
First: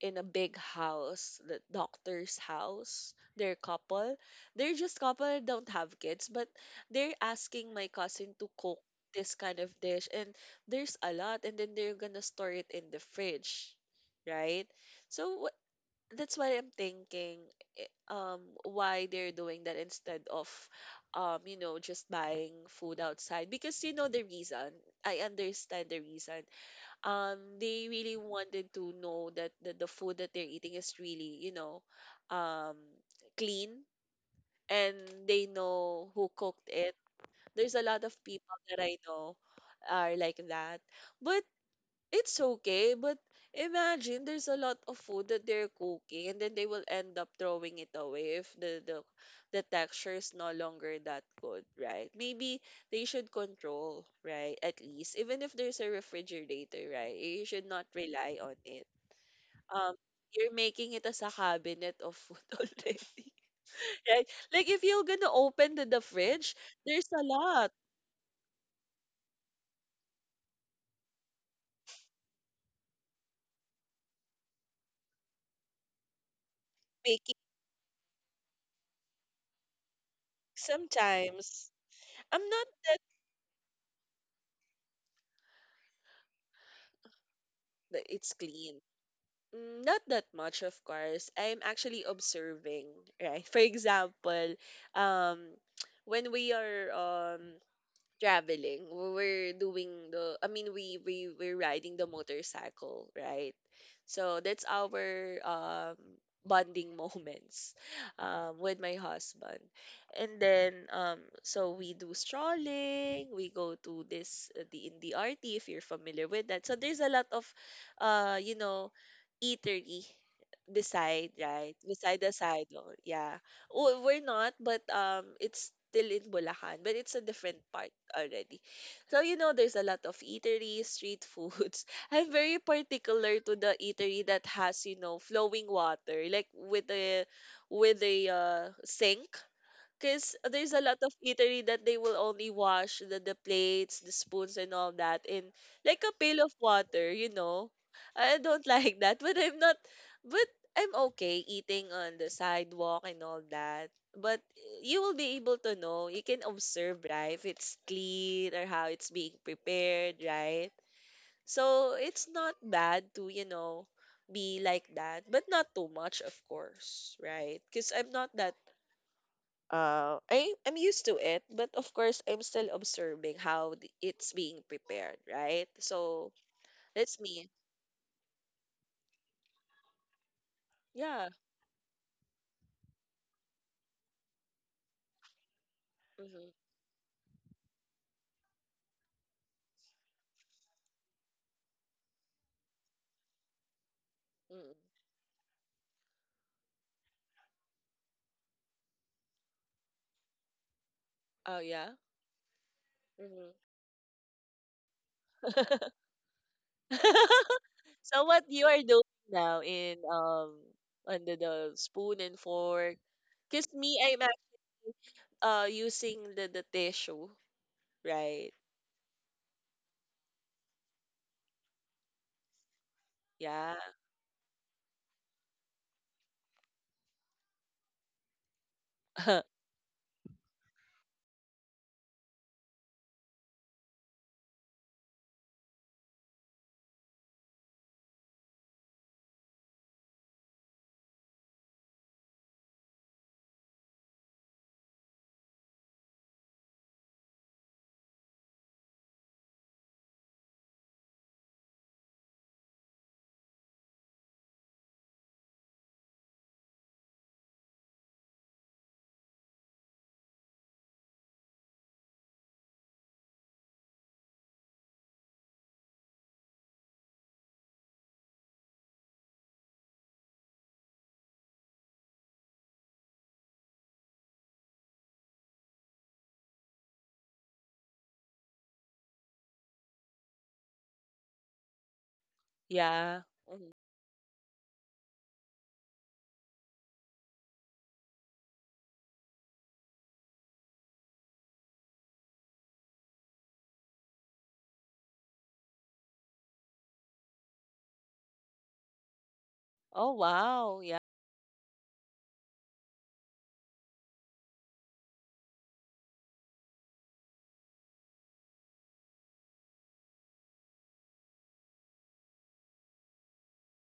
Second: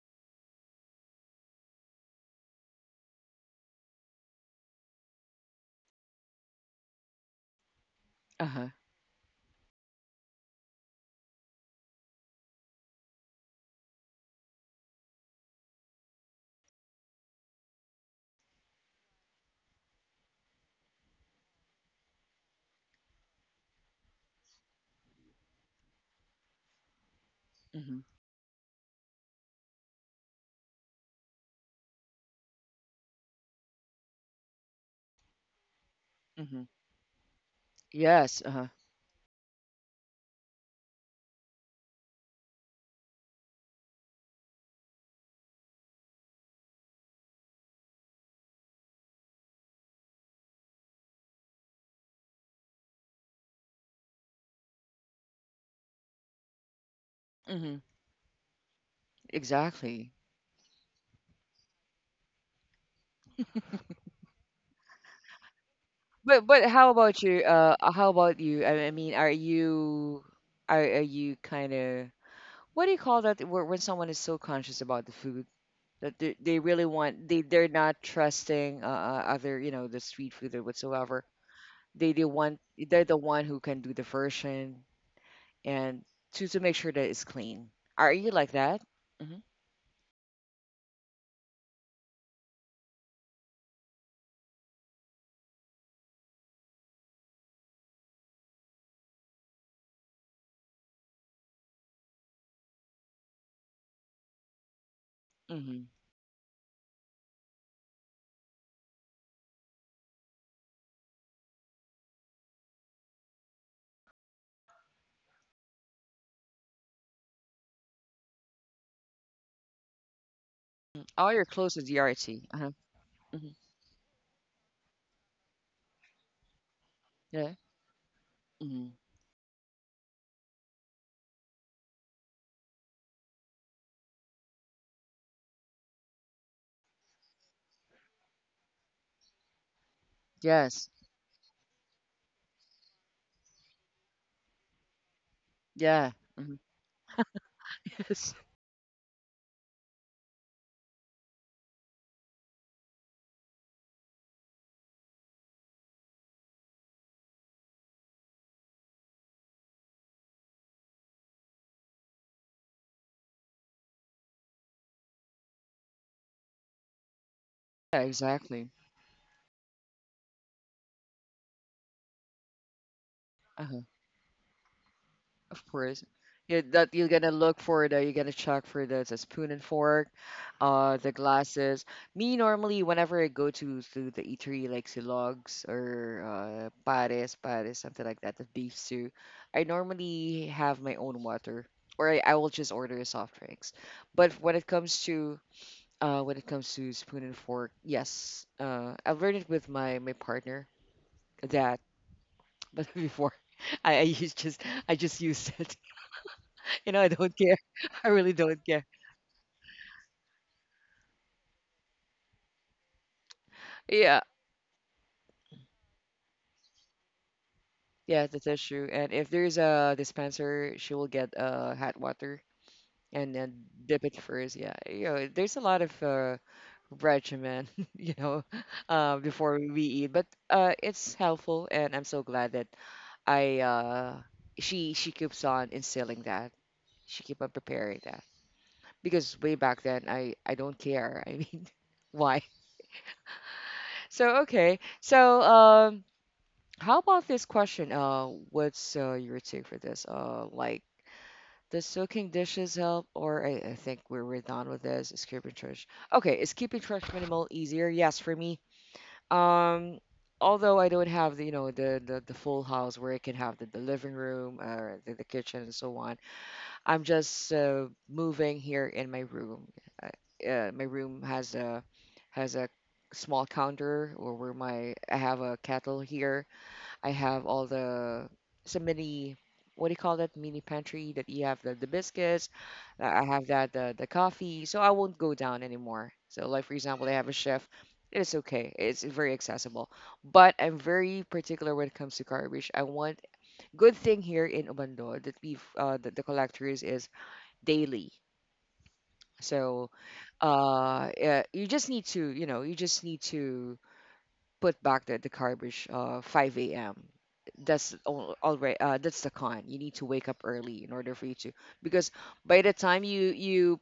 [SPEAKER 2] in a big house, the doctor's house. They're couple. They're just couple, don't have kids, but they're asking my cousin to
[SPEAKER 1] Uh-huh.
[SPEAKER 2] cook this kind of dish, and there's a lot, and then they're gonna store it in the fridge, right? So what? That's why I'm thinking, eh, why they're doing that instead of, you know, just buying food outside. Because you know the reason. I understand the reason. They
[SPEAKER 1] Mm-hmm.
[SPEAKER 2] really wanted to know that the food that they're eating is really, you know, um clean, and they know who
[SPEAKER 1] Mm-hmm.
[SPEAKER 2] cooked it. There's a lot of
[SPEAKER 1] Yes.
[SPEAKER 2] people
[SPEAKER 1] Uh-huh.
[SPEAKER 2] that I know are like that, but it's okay. But imagine there's a lot of food that they're cooking, and then they will end up throwing it away if the texture is no longer that good, right? Maybe they should control, right? At least even if there's a refrigerator, right? You should
[SPEAKER 1] Mm-hmm.
[SPEAKER 2] not rely on it. Um
[SPEAKER 1] Exactly.
[SPEAKER 2] you're making it as a cabinet of food already. Right? Like if you're gonna open the
[SPEAKER 1] But
[SPEAKER 2] fridge,
[SPEAKER 1] but how
[SPEAKER 2] there's a
[SPEAKER 1] about you?
[SPEAKER 2] lot.
[SPEAKER 1] How about you? I mean, are you are you kind of... what do you call that? When someone is so conscious about the food that they really want...
[SPEAKER 2] Baking
[SPEAKER 1] they're not trusting other, the street food or whatsoever.
[SPEAKER 2] sometimes.
[SPEAKER 1] They
[SPEAKER 2] I'm
[SPEAKER 1] want.
[SPEAKER 2] not that.
[SPEAKER 1] They're the one who can do the version, and to make sure that it's clean.
[SPEAKER 2] That
[SPEAKER 1] Are you
[SPEAKER 2] it's
[SPEAKER 1] like
[SPEAKER 2] clean.
[SPEAKER 1] that? Mm-hmm.
[SPEAKER 2] Mm, not that much, of course. I'm actually observing, right? For example, um, when we are traveling. We were doing the, I mean, we were riding the motorcycle, right? So that's our
[SPEAKER 1] Mm-hmm.
[SPEAKER 2] bonding moments with my husband. And then so we do strolling, we go to this the in the RT, if you're familiar with that. So there's a lot of uh you know eatery beside,
[SPEAKER 1] Oh, you're close
[SPEAKER 2] right? Beside the
[SPEAKER 1] DRT.
[SPEAKER 2] side,
[SPEAKER 1] Uh-huh.
[SPEAKER 2] oh, yeah.
[SPEAKER 1] hmm.
[SPEAKER 2] Oh, we're not, but it's still in Bulacan, but it's a
[SPEAKER 1] Yeah.
[SPEAKER 2] different part already.
[SPEAKER 1] hmm.
[SPEAKER 2] So, you know, there's a lot of eateries, street foods. I'm very particular to the eatery that has, you know, flowing water, like with a sink, because there's a
[SPEAKER 1] Yes.
[SPEAKER 2] lot of eatery that they will only wash the plates, the spoons, and all that in like
[SPEAKER 1] Yeah.
[SPEAKER 2] a pail of
[SPEAKER 1] hmm.
[SPEAKER 2] water, you know.
[SPEAKER 1] Yes.
[SPEAKER 2] I don't like that, but I'm not, but I'm okay eating on the sidewalk and all that. But you will be able to know, you can observe, right, if it's clean or how it's being prepared, right? So it's not bad to, you know, be like that, but not too much, of course, right? Because
[SPEAKER 1] Yeah,
[SPEAKER 2] I'm not that.
[SPEAKER 1] exactly.
[SPEAKER 2] Uh, I'm used to it, but of course I'm still observing how the, it's being prepared,
[SPEAKER 1] Of
[SPEAKER 2] right?
[SPEAKER 1] course.
[SPEAKER 2] So
[SPEAKER 1] Yeah, that you're
[SPEAKER 2] that's
[SPEAKER 1] gonna
[SPEAKER 2] me.
[SPEAKER 1] look for the you're gonna check for the spoon and fork, the
[SPEAKER 2] Yeah.
[SPEAKER 1] glasses. Me normally whenever I go to the eatery, like silogs or
[SPEAKER 2] Mm-hmm.
[SPEAKER 1] pares pares something like that, the beef stew, I normally have my own water, or I will just order soft drinks. But
[SPEAKER 2] Mm.
[SPEAKER 1] when it comes to spoon and fork, yes, I've learned it with my partner
[SPEAKER 2] Oh
[SPEAKER 1] that
[SPEAKER 2] yeah.
[SPEAKER 1] but before,
[SPEAKER 2] Hmm.
[SPEAKER 1] I, I used just I just used it. You know, I don't care. I
[SPEAKER 2] So
[SPEAKER 1] really
[SPEAKER 2] what
[SPEAKER 1] don't
[SPEAKER 2] you are
[SPEAKER 1] care.
[SPEAKER 2] doing now in under the spoon and fork? Cause me,
[SPEAKER 1] Yeah,
[SPEAKER 2] I'm ac- using the tissue,
[SPEAKER 1] yeah, that
[SPEAKER 2] right?
[SPEAKER 1] is true. And if there's a dispenser, she will get hot water and then
[SPEAKER 2] Yeah.
[SPEAKER 1] dip it first. Yeah, you know, there's a lot of regimen, you know, before we eat, but it's helpful, and I'm so glad that I she keeps on instilling that. She keep on preparing that because way back then I don't care. I mean, why? Okay. How about this question? What's your take for this? Like, does soaking dishes help? Or I think we're done with this. Is keeping trash. Okay, is keeping trash minimal easier? Yes, for me. Um, although I don't have the, you know, the full house where I can have the living room or the kitchen and so on. I'm just moving here in my room. Uh, my room has a small counter, or where my I have a kettle here. I have all the... it's a mini... what do you call that? Mini pantry, that you have the biscuits. I
[SPEAKER 2] Yeah.
[SPEAKER 1] have that
[SPEAKER 2] Mhm.
[SPEAKER 1] the coffee, so I won't go down anymore. So like for example, they have a chef. It's okay. It's very accessible, but I'm very particular when it comes to garbage. I want... good thing here in Obando that we've that the collectors is daily. So
[SPEAKER 2] Oh wow. Yeah.
[SPEAKER 1] you just need to put back the garbage 5 a.m. That's the con. You need to wake up early in order for you to, because by the time you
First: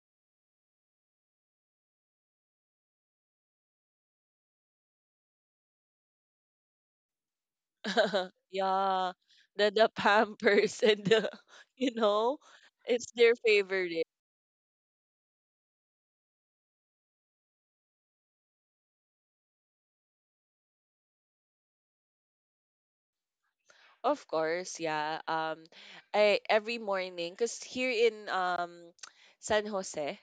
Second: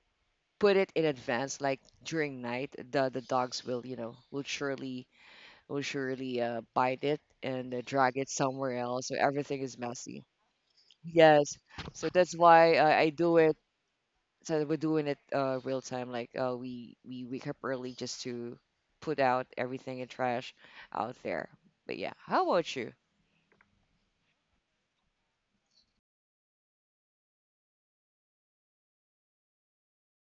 [SPEAKER 1] put it in advance, like during night, the dogs will you know will surely bite it and drag it somewhere else,
[SPEAKER 2] Yeah,
[SPEAKER 1] so everything
[SPEAKER 2] the
[SPEAKER 1] is
[SPEAKER 2] the
[SPEAKER 1] messy.
[SPEAKER 2] Pampers and the,
[SPEAKER 1] Yes,
[SPEAKER 2] you
[SPEAKER 1] so that's
[SPEAKER 2] know,
[SPEAKER 1] why
[SPEAKER 2] it's
[SPEAKER 1] I
[SPEAKER 2] their
[SPEAKER 1] do it.
[SPEAKER 2] favorite.
[SPEAKER 1] So we're doing it real time. Like we wake up early, just to put out everything in trash out there. But yeah, how about you?
[SPEAKER 2] Of course, yeah. I every morning, cause here in San Jose,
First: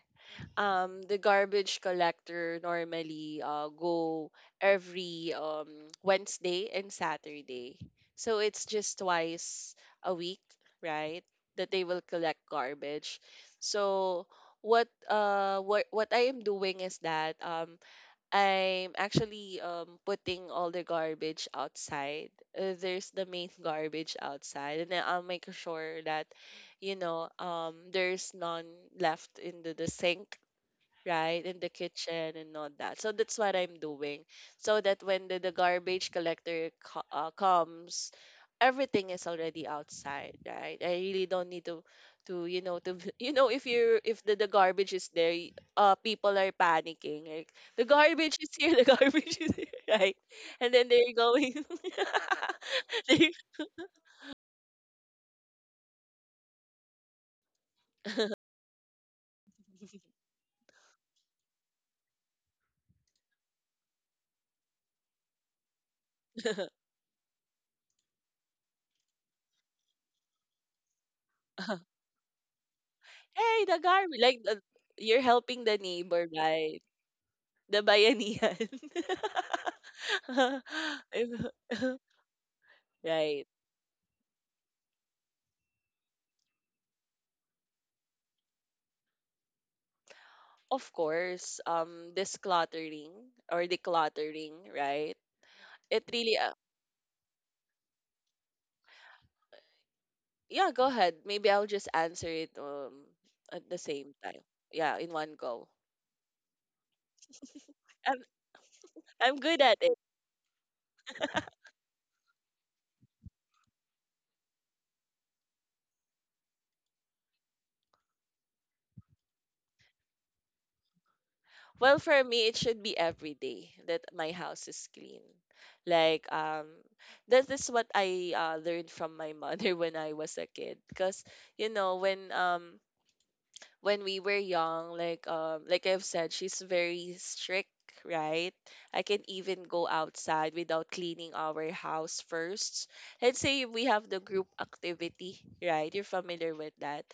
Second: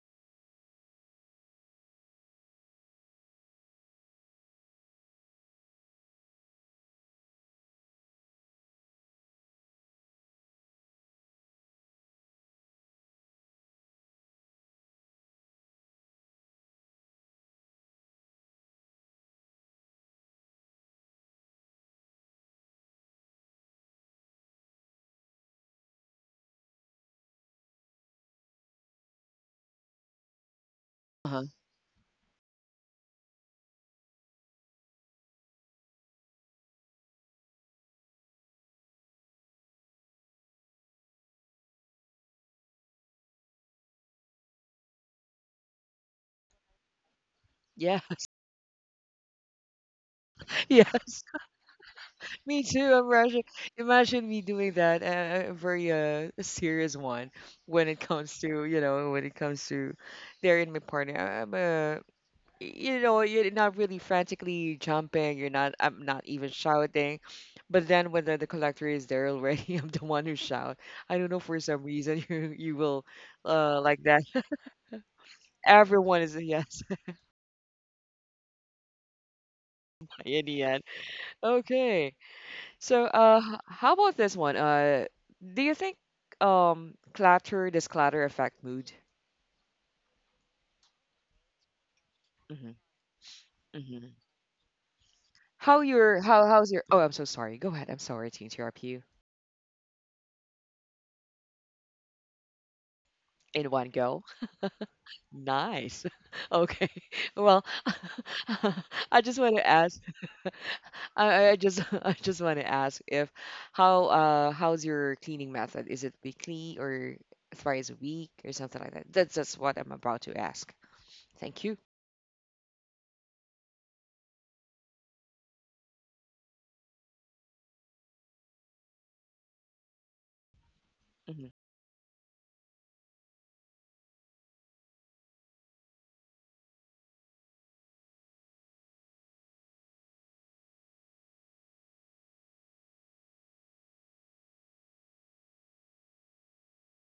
[SPEAKER 2] the garbage collector normally go every Wednesday and Saturday. So it's just twice a week, right? That they will collect garbage. So what what I am doing is that I'm actually putting all the garbage outside. There's the main garbage outside, and then I'll make sure that, you know, there's none left in the sink, right
[SPEAKER 1] Uh-huh.
[SPEAKER 2] in the kitchen and all that. So that's what I'm doing, so that when the garbage collector co- comes, everything is already outside, right? I really don't need to you know, to you know, if you're if the garbage is there, y- people are panicking like the
[SPEAKER 1] Yeah,
[SPEAKER 2] garbage is here, the garbage is here, right? And then they're
[SPEAKER 1] yes,
[SPEAKER 2] going,
[SPEAKER 1] me too. I'm
[SPEAKER 2] they-
[SPEAKER 1] rushing. Imagine me doing that. A very serious one when it comes to, when it comes to there, in my partner. I- I'm a You know, you're not really frantically jumping. You're not, I'm not even shouting, but then when the collector is there already, I'm the one who shout. I don't know for some reason, you will
[SPEAKER 2] hey, the
[SPEAKER 1] like
[SPEAKER 2] garbage,
[SPEAKER 1] that.
[SPEAKER 2] like the, you're helping the neighbor,
[SPEAKER 1] Everyone is a
[SPEAKER 2] right?
[SPEAKER 1] yes
[SPEAKER 2] The Bayanihan.
[SPEAKER 1] in the end. Okay, so
[SPEAKER 2] Right.
[SPEAKER 1] how about this one? Do you think, clatter does clatter affect mood?
[SPEAKER 2] Of course, this
[SPEAKER 1] hmm.
[SPEAKER 2] cluttering or
[SPEAKER 1] hmm.
[SPEAKER 2] decluttering, right? It really,
[SPEAKER 1] How's your... Oh, I'm so sorry, go ahead. I'm sorry to interrupt you.
[SPEAKER 2] yeah, go ahead. Maybe I'll just answer it at
[SPEAKER 1] In
[SPEAKER 2] the
[SPEAKER 1] one
[SPEAKER 2] same
[SPEAKER 1] go.
[SPEAKER 2] time. Yeah, in one go.
[SPEAKER 1] Nice. Okay. Well,
[SPEAKER 2] I'm,
[SPEAKER 1] I
[SPEAKER 2] I'm
[SPEAKER 1] just want
[SPEAKER 2] good
[SPEAKER 1] to
[SPEAKER 2] at it.
[SPEAKER 1] ask. I just I just want to ask, if how's your cleaning method? Is it weekly or thrice a week or something like that? That's what I'm about to ask. Thank you.
[SPEAKER 2] Well, for me, it should be every day that my house is clean. Like, that is what I learned from my mother when I was a kid. Because,
[SPEAKER 1] hmm.
[SPEAKER 2] you know, when we were young, like I've said, she's very strict, right? I can even go outside without cleaning our house first. Let's say we have the group activity, right? You're familiar with that.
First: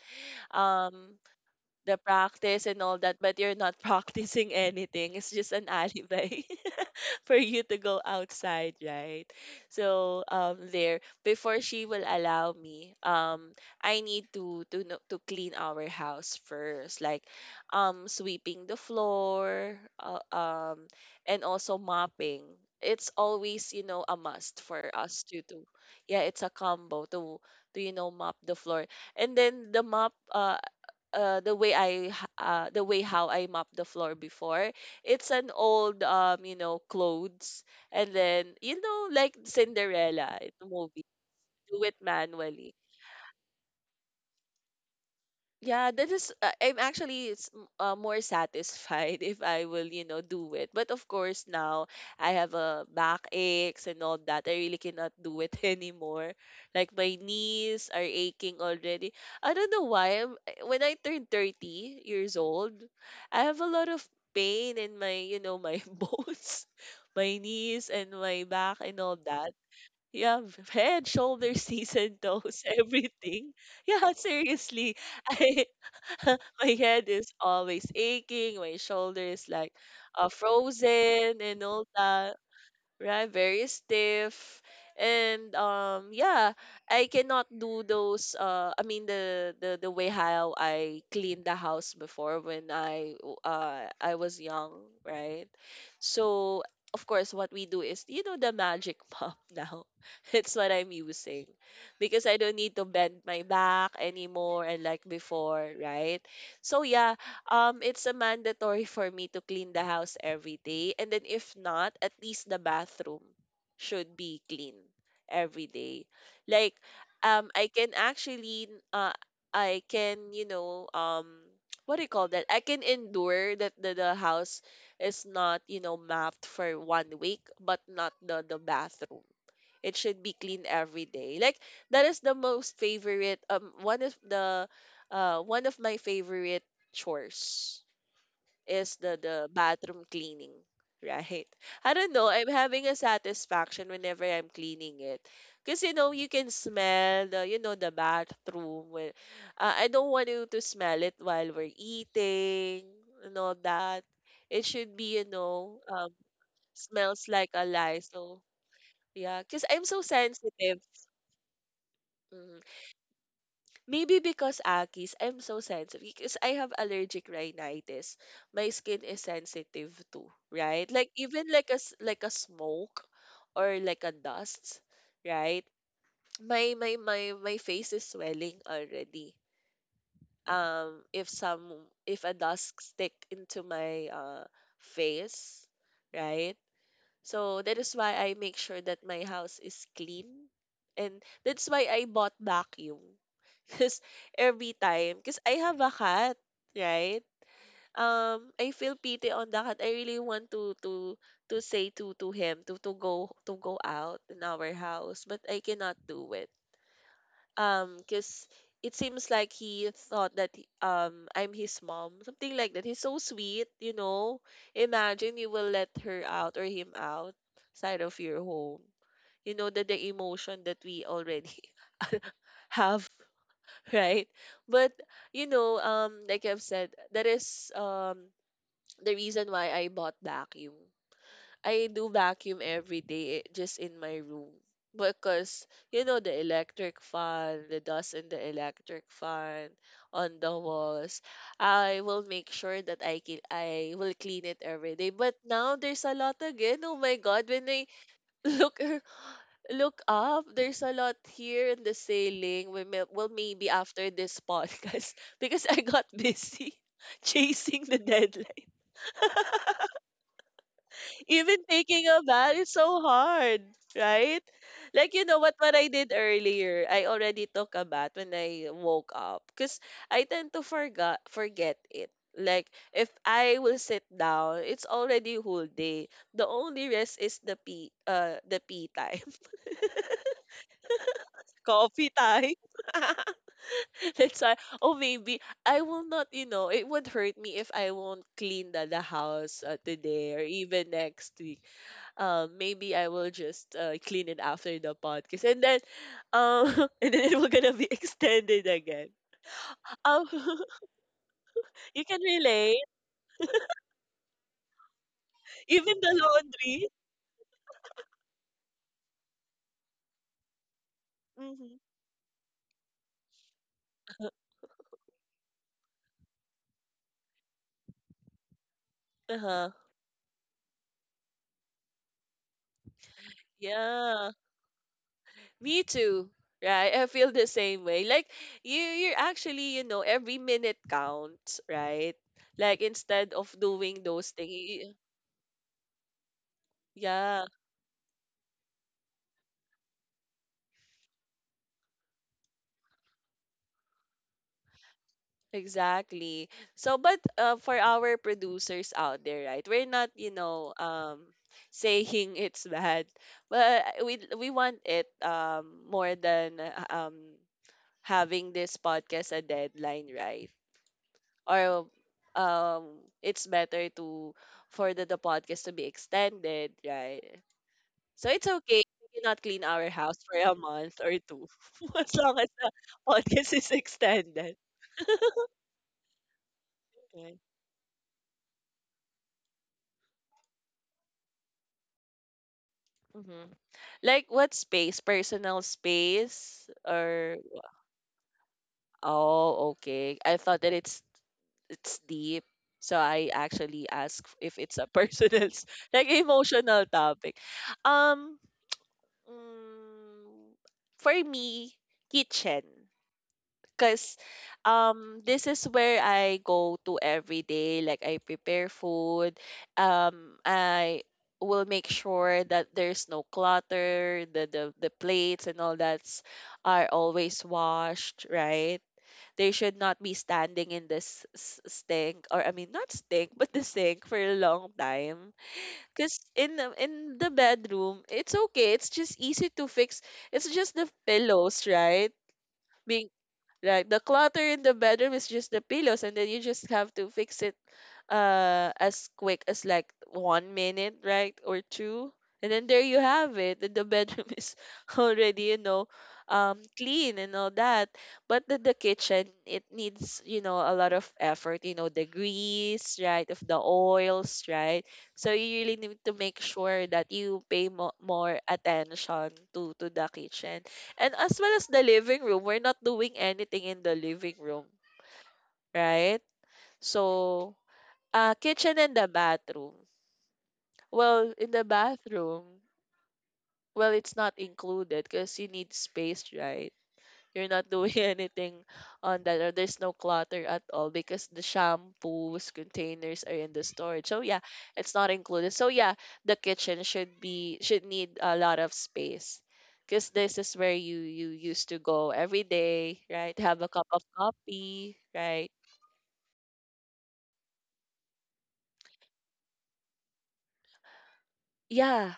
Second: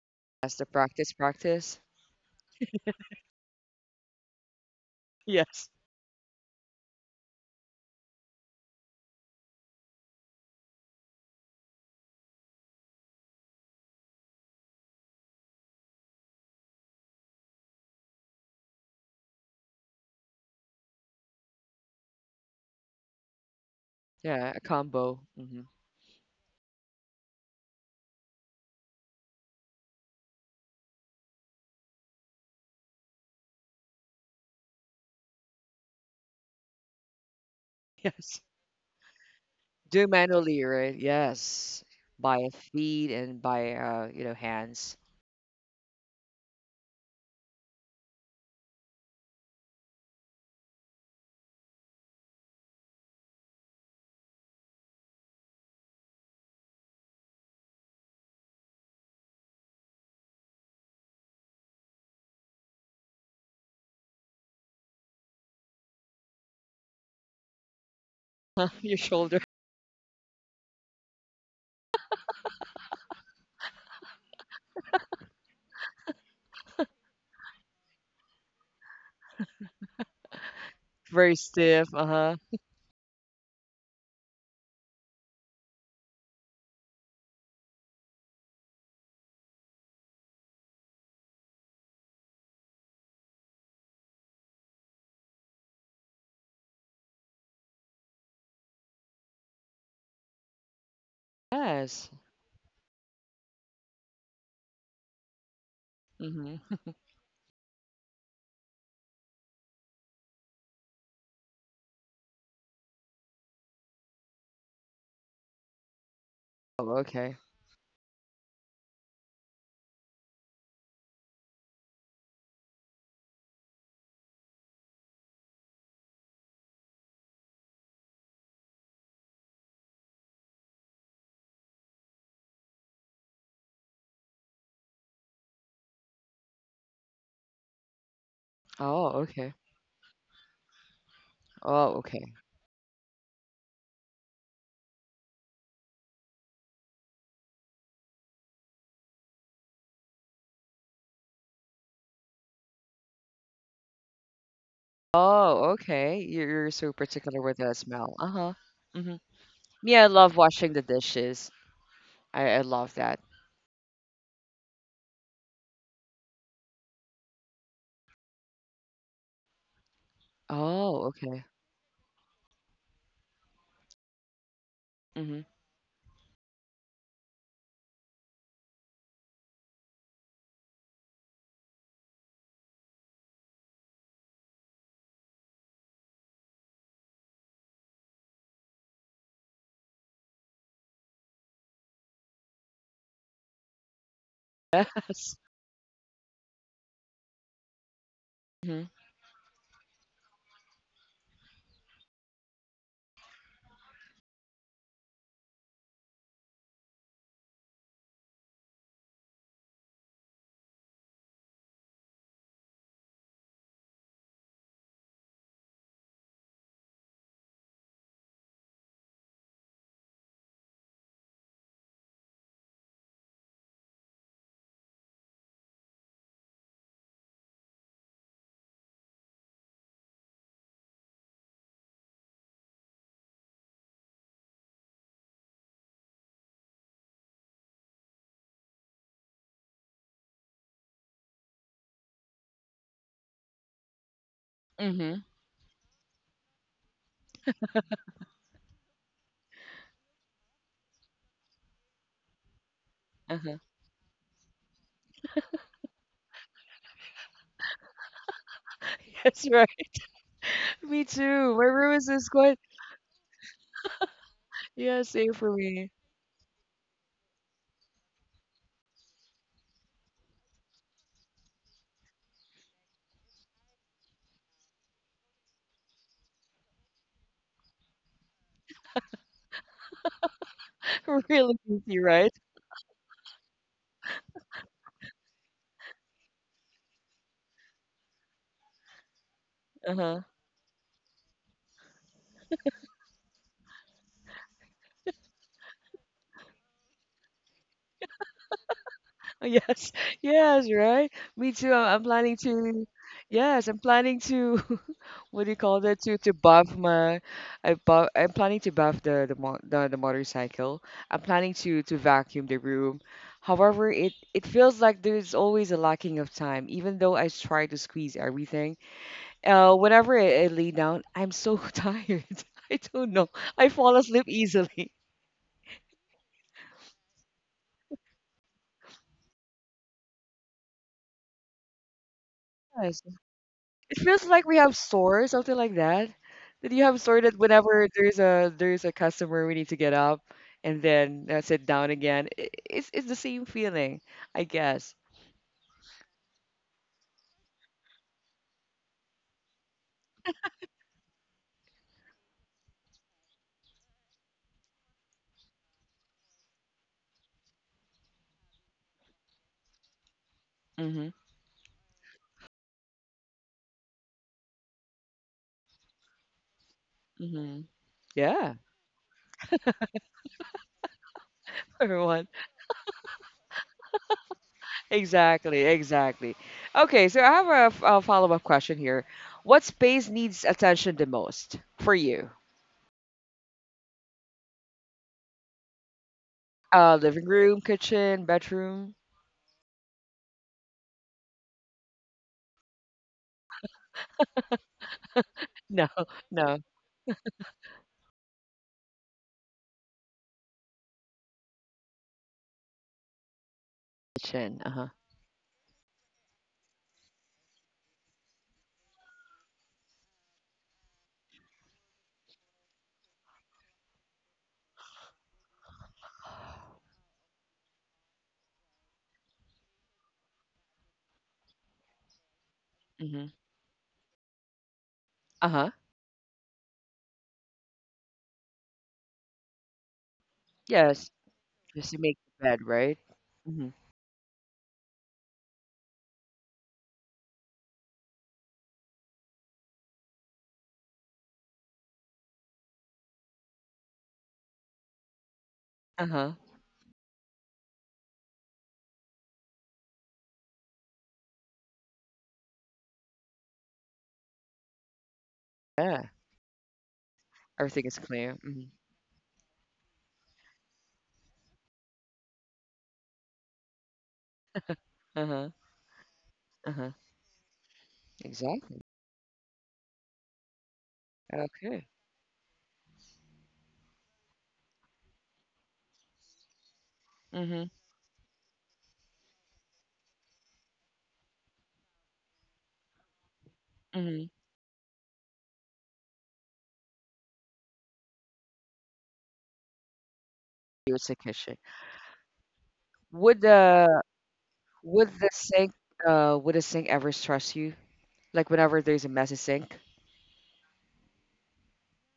[SPEAKER 1] That's the practice,
[SPEAKER 2] Um,
[SPEAKER 1] practice.
[SPEAKER 2] the practice and all that, but you're not practicing anything. It's just
[SPEAKER 1] Yes.
[SPEAKER 2] an alibi. For you to go outside, right? So there before she will allow me, I need to no- to clean our house first, like sweeping the floor, and also mopping. It's always, you know, a
[SPEAKER 1] Yeah, a
[SPEAKER 2] must for
[SPEAKER 1] combo.
[SPEAKER 2] us to
[SPEAKER 1] hmm.
[SPEAKER 2] do. Yeah, it's a combo to you know mop the floor. And then the mop the way I h- the way how I mop the floor before. It's an old you know, clothes, and
[SPEAKER 1] Yes.
[SPEAKER 2] then you know like
[SPEAKER 1] Do
[SPEAKER 2] Cinderella in
[SPEAKER 1] manually,
[SPEAKER 2] the
[SPEAKER 1] right?
[SPEAKER 2] movie,
[SPEAKER 1] Yes.
[SPEAKER 2] do it
[SPEAKER 1] By
[SPEAKER 2] manually.
[SPEAKER 1] feet and by hands.
[SPEAKER 2] Yeah, that is. I'm actually it's more satisfied if I will, you know, do it. But of course, now I have a back aches and all that. I really cannot do it anymore. Like my knees are aching already. I don't know why. I'm, I- when I turned 30 years old, I have a lot of pain in my, you know, my bones, my knees and my back
[SPEAKER 1] Your
[SPEAKER 2] and all
[SPEAKER 1] shoulder.
[SPEAKER 2] that. Yeah, head, shoulders, knees and toes, everything. Yeah, seriously. I my head is always aching, my shoulders like
[SPEAKER 1] Very
[SPEAKER 2] frozen and
[SPEAKER 1] stiff.
[SPEAKER 2] all
[SPEAKER 1] Uh huh.
[SPEAKER 2] that, right? Very stiff. And yeah, I cannot do those uh, I mean the way how I cleaned the house before when I w- I was young, right? So of course what we do is, you know, the magic mop now. It's what I'm using
[SPEAKER 1] Yes.
[SPEAKER 2] because I don't need to bend my back anymore and like before, right?
[SPEAKER 1] Mhm.
[SPEAKER 2] So yeah, it's a mandatory for me to clean the house every day. And then if not, at least the bathroom should be clean every day. Like,
[SPEAKER 1] Oh, okay.
[SPEAKER 2] I can actually, I can, you know, what do you call that? I can endure that the house is not, you know, mapped for 1 week, but not the bathroom. It should be clean every day. Like that is the most favorite one of the one of my favorite chores is
[SPEAKER 1] Oh,
[SPEAKER 2] the
[SPEAKER 1] okay.
[SPEAKER 2] bathroom cleaning. Right. I
[SPEAKER 1] Oh,
[SPEAKER 2] don't
[SPEAKER 1] okay.
[SPEAKER 2] know. I'm having a satisfaction whenever I'm cleaning it. Cause you know you can smell the you know the bathroom when I don't want you to smell it while we're eating and all that. It should be, you
[SPEAKER 1] Oh,
[SPEAKER 2] know,
[SPEAKER 1] okay. You're so
[SPEAKER 2] smells
[SPEAKER 1] particular
[SPEAKER 2] like
[SPEAKER 1] with
[SPEAKER 2] a
[SPEAKER 1] the
[SPEAKER 2] lie.
[SPEAKER 1] smell.
[SPEAKER 2] So
[SPEAKER 1] Uh-huh. Mm-hmm.
[SPEAKER 2] yeah, because I'm so
[SPEAKER 1] Yeah, I love washing
[SPEAKER 2] sensitive.
[SPEAKER 1] the dishes. I,
[SPEAKER 2] Mm.
[SPEAKER 1] I love that.
[SPEAKER 2] Maybe because Akis, I'm so sensitive because I have allergic rhinitis. My skin is sensitive too, right?
[SPEAKER 1] Oh,
[SPEAKER 2] Like
[SPEAKER 1] okay.
[SPEAKER 2] even like a s- like a smoke or like a dust,
[SPEAKER 1] Mm-hmm.
[SPEAKER 2] right? My face is swelling already. If some, if a dust stick into my face, right? So that is why I make sure that my house is clean. And that's why I bought vacuum. Because every time, because
[SPEAKER 1] Yes.
[SPEAKER 2] I have a cat, right? I
[SPEAKER 1] Mm-hmm.
[SPEAKER 2] feel pity on the cat. I really want to to say to him to go to go out in our house, but I cannot do it because it seems like he thought that he- I'm his mom, something like that. He's so sweet, you know. Imagine you will let her out or him out side of your home. You know that the emotion that we already have, right? But you know, like I've said, that is the reason why I bought vacuum. I do vacuum every day, eh, just in my room. Because, you know, the electric fan, the dust in the electric fan on the walls, I will make sure that I can, I will clean it every day.
[SPEAKER 1] Mm-hmm.
[SPEAKER 2] But now there's a lot again. Oh my God, when I look look up, there's a lot here in the ceiling. We may, well,
[SPEAKER 1] Uh-huh.
[SPEAKER 2] maybe after this podcast, because I got busy chasing the.
[SPEAKER 1] Yes, right. Me too.
[SPEAKER 2] Even
[SPEAKER 1] My room is
[SPEAKER 2] taking a
[SPEAKER 1] just
[SPEAKER 2] bath
[SPEAKER 1] quite,
[SPEAKER 2] is so hard, right?
[SPEAKER 1] yeah,
[SPEAKER 2] Like you
[SPEAKER 1] same
[SPEAKER 2] know
[SPEAKER 1] for
[SPEAKER 2] what I
[SPEAKER 1] me.
[SPEAKER 2] did earlier, I already took a bath when I woke up because I tend to forget it. Like if I will sit down, it's already whole day. The only rest is the pee time,
[SPEAKER 1] Really easy,
[SPEAKER 2] coffee
[SPEAKER 1] right?
[SPEAKER 2] time. That's why oh maybe I will not you know it would hurt me if I won't clean the house
[SPEAKER 1] Uh-huh.
[SPEAKER 2] today or even next week, maybe I will just clean it after the podcast, and then, and then it will gonna be extended again.
[SPEAKER 1] Yes.
[SPEAKER 2] Um,
[SPEAKER 1] Yes, right. Me too. I'm
[SPEAKER 2] you can
[SPEAKER 1] planning
[SPEAKER 2] relate,
[SPEAKER 1] to, yes, I'm planning to, what do you call
[SPEAKER 2] even
[SPEAKER 1] that,
[SPEAKER 2] the
[SPEAKER 1] to buff
[SPEAKER 2] laundry.
[SPEAKER 1] I'm planning to buff the, mo- the motorcycle. I'm planning
[SPEAKER 2] Hmm.
[SPEAKER 1] to vacuum the room. However, it feels like there's always a lacking of time, even though I try to squeeze everything.
[SPEAKER 2] Uh-huh.
[SPEAKER 1] Whenever I lay down, I'm so tired. I don't know. I fall asleep
[SPEAKER 2] Yeah,
[SPEAKER 1] easily.
[SPEAKER 2] me too. Right, I feel the same way. Like you, you're actually, you know, every minute counts, right? Like
[SPEAKER 1] Yes.
[SPEAKER 2] instead of doing
[SPEAKER 1] It
[SPEAKER 2] those
[SPEAKER 1] feels like we have
[SPEAKER 2] things,
[SPEAKER 1] sore, something like that. Did you have sore that
[SPEAKER 2] yeah.
[SPEAKER 1] whenever there's a customer, we need to get up and then sit down again? It's the same feeling, I guess.
[SPEAKER 2] Exactly. So, but for our producers out there, right? We're not, you know, saying it's bad, but we want it more than having this podcast a deadline, right?
[SPEAKER 1] Mm-hmm.
[SPEAKER 2] Or it's better to for the podcast to be extended, right?
[SPEAKER 1] Mm-hmm.
[SPEAKER 2] So it's
[SPEAKER 1] Yeah,
[SPEAKER 2] okay. If we cannot clean our house for a month or two, as
[SPEAKER 1] everyone.
[SPEAKER 2] long as the podcast is extended.
[SPEAKER 1] Exactly, exactly. Okay, so I
[SPEAKER 2] Right?
[SPEAKER 1] have a follow-up question here. What space needs attention the most for you?
[SPEAKER 2] Like what space? Personal space
[SPEAKER 1] Living
[SPEAKER 2] or
[SPEAKER 1] room, kitchen, bedroom?
[SPEAKER 2] oh, okay. I thought that it's deep. So I actually ask if it's a personal s-
[SPEAKER 1] No,
[SPEAKER 2] like
[SPEAKER 1] no.
[SPEAKER 2] emotional topic. Um mm, for me, kitchen. Because
[SPEAKER 1] Kitchen. Uh-huh.
[SPEAKER 2] this is where I go to every day. Like I prepare food. I will make sure that there's no clutter. The plates and all that's are always washed, right? They should not be standing in this s- stink, or I mean, not
[SPEAKER 1] Mm-hmm.
[SPEAKER 2] stink, but the sink for a long time.
[SPEAKER 1] Uh-huh.
[SPEAKER 2] Because in the bedroom, it's okay. It's just easy to fix. It's just the
[SPEAKER 1] Yes.
[SPEAKER 2] pillows,
[SPEAKER 1] Just to
[SPEAKER 2] right?
[SPEAKER 1] make the bed, right?
[SPEAKER 2] Being.
[SPEAKER 1] hmm.
[SPEAKER 2] Like the clutter in the bedroom is just the pillows, and then you just have to fix it as quick as like 1 minute, right? Or two. And then there you have it. And the bedroom is already,
[SPEAKER 1] Uh-huh.
[SPEAKER 2] clean and all that. But the kitchen, it needs, you know, a lot of effort, you know, the grease, right? Of the oils, right? So you really need
[SPEAKER 1] Yeah,
[SPEAKER 2] to make sure that you pay
[SPEAKER 1] everything
[SPEAKER 2] mo-
[SPEAKER 1] is clear.
[SPEAKER 2] more
[SPEAKER 1] hmm.
[SPEAKER 2] attention to the kitchen and as well as the living room, we're not doing anything in the living room,
[SPEAKER 1] Uh-huh.
[SPEAKER 2] right?
[SPEAKER 1] Uh-huh.
[SPEAKER 2] So, kitchen
[SPEAKER 1] Exactly.
[SPEAKER 2] and the bathroom. Well, in the
[SPEAKER 1] Okay.
[SPEAKER 2] bathroom, well, it's not included because you need space, right? You're not
[SPEAKER 1] Mhm.
[SPEAKER 2] doing anything on that, or there's no clutter at all because the shampoos containers are in the storage. So
[SPEAKER 1] Mhm.
[SPEAKER 2] yeah, it's not included. So yeah, the kitchen should need a lot of space because this is where you
[SPEAKER 1] It's the
[SPEAKER 2] you
[SPEAKER 1] kitchen.
[SPEAKER 2] used to go every day, right?
[SPEAKER 1] Would
[SPEAKER 2] Have a cup of
[SPEAKER 1] the
[SPEAKER 2] coffee,
[SPEAKER 1] would the
[SPEAKER 2] right?
[SPEAKER 1] sink would the sink ever stress you? Like whenever there's a messy sink.
[SPEAKER 2] Yeah,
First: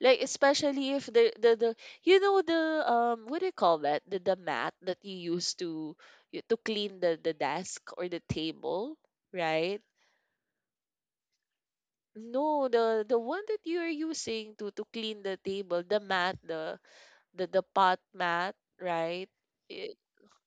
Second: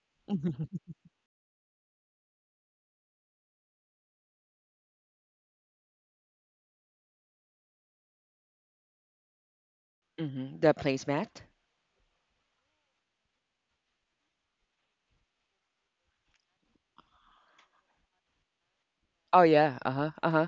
[SPEAKER 2] like especially if the you know the what do you call that the mat that you use to you- to clean the desk or the table, right?
[SPEAKER 1] Mhm. The placemat.
[SPEAKER 2] No, the one that you are using to clean the table, the mat, the pot mat, right?
[SPEAKER 1] Oh yeah,
[SPEAKER 2] It,
[SPEAKER 1] uh-huh, uh-huh.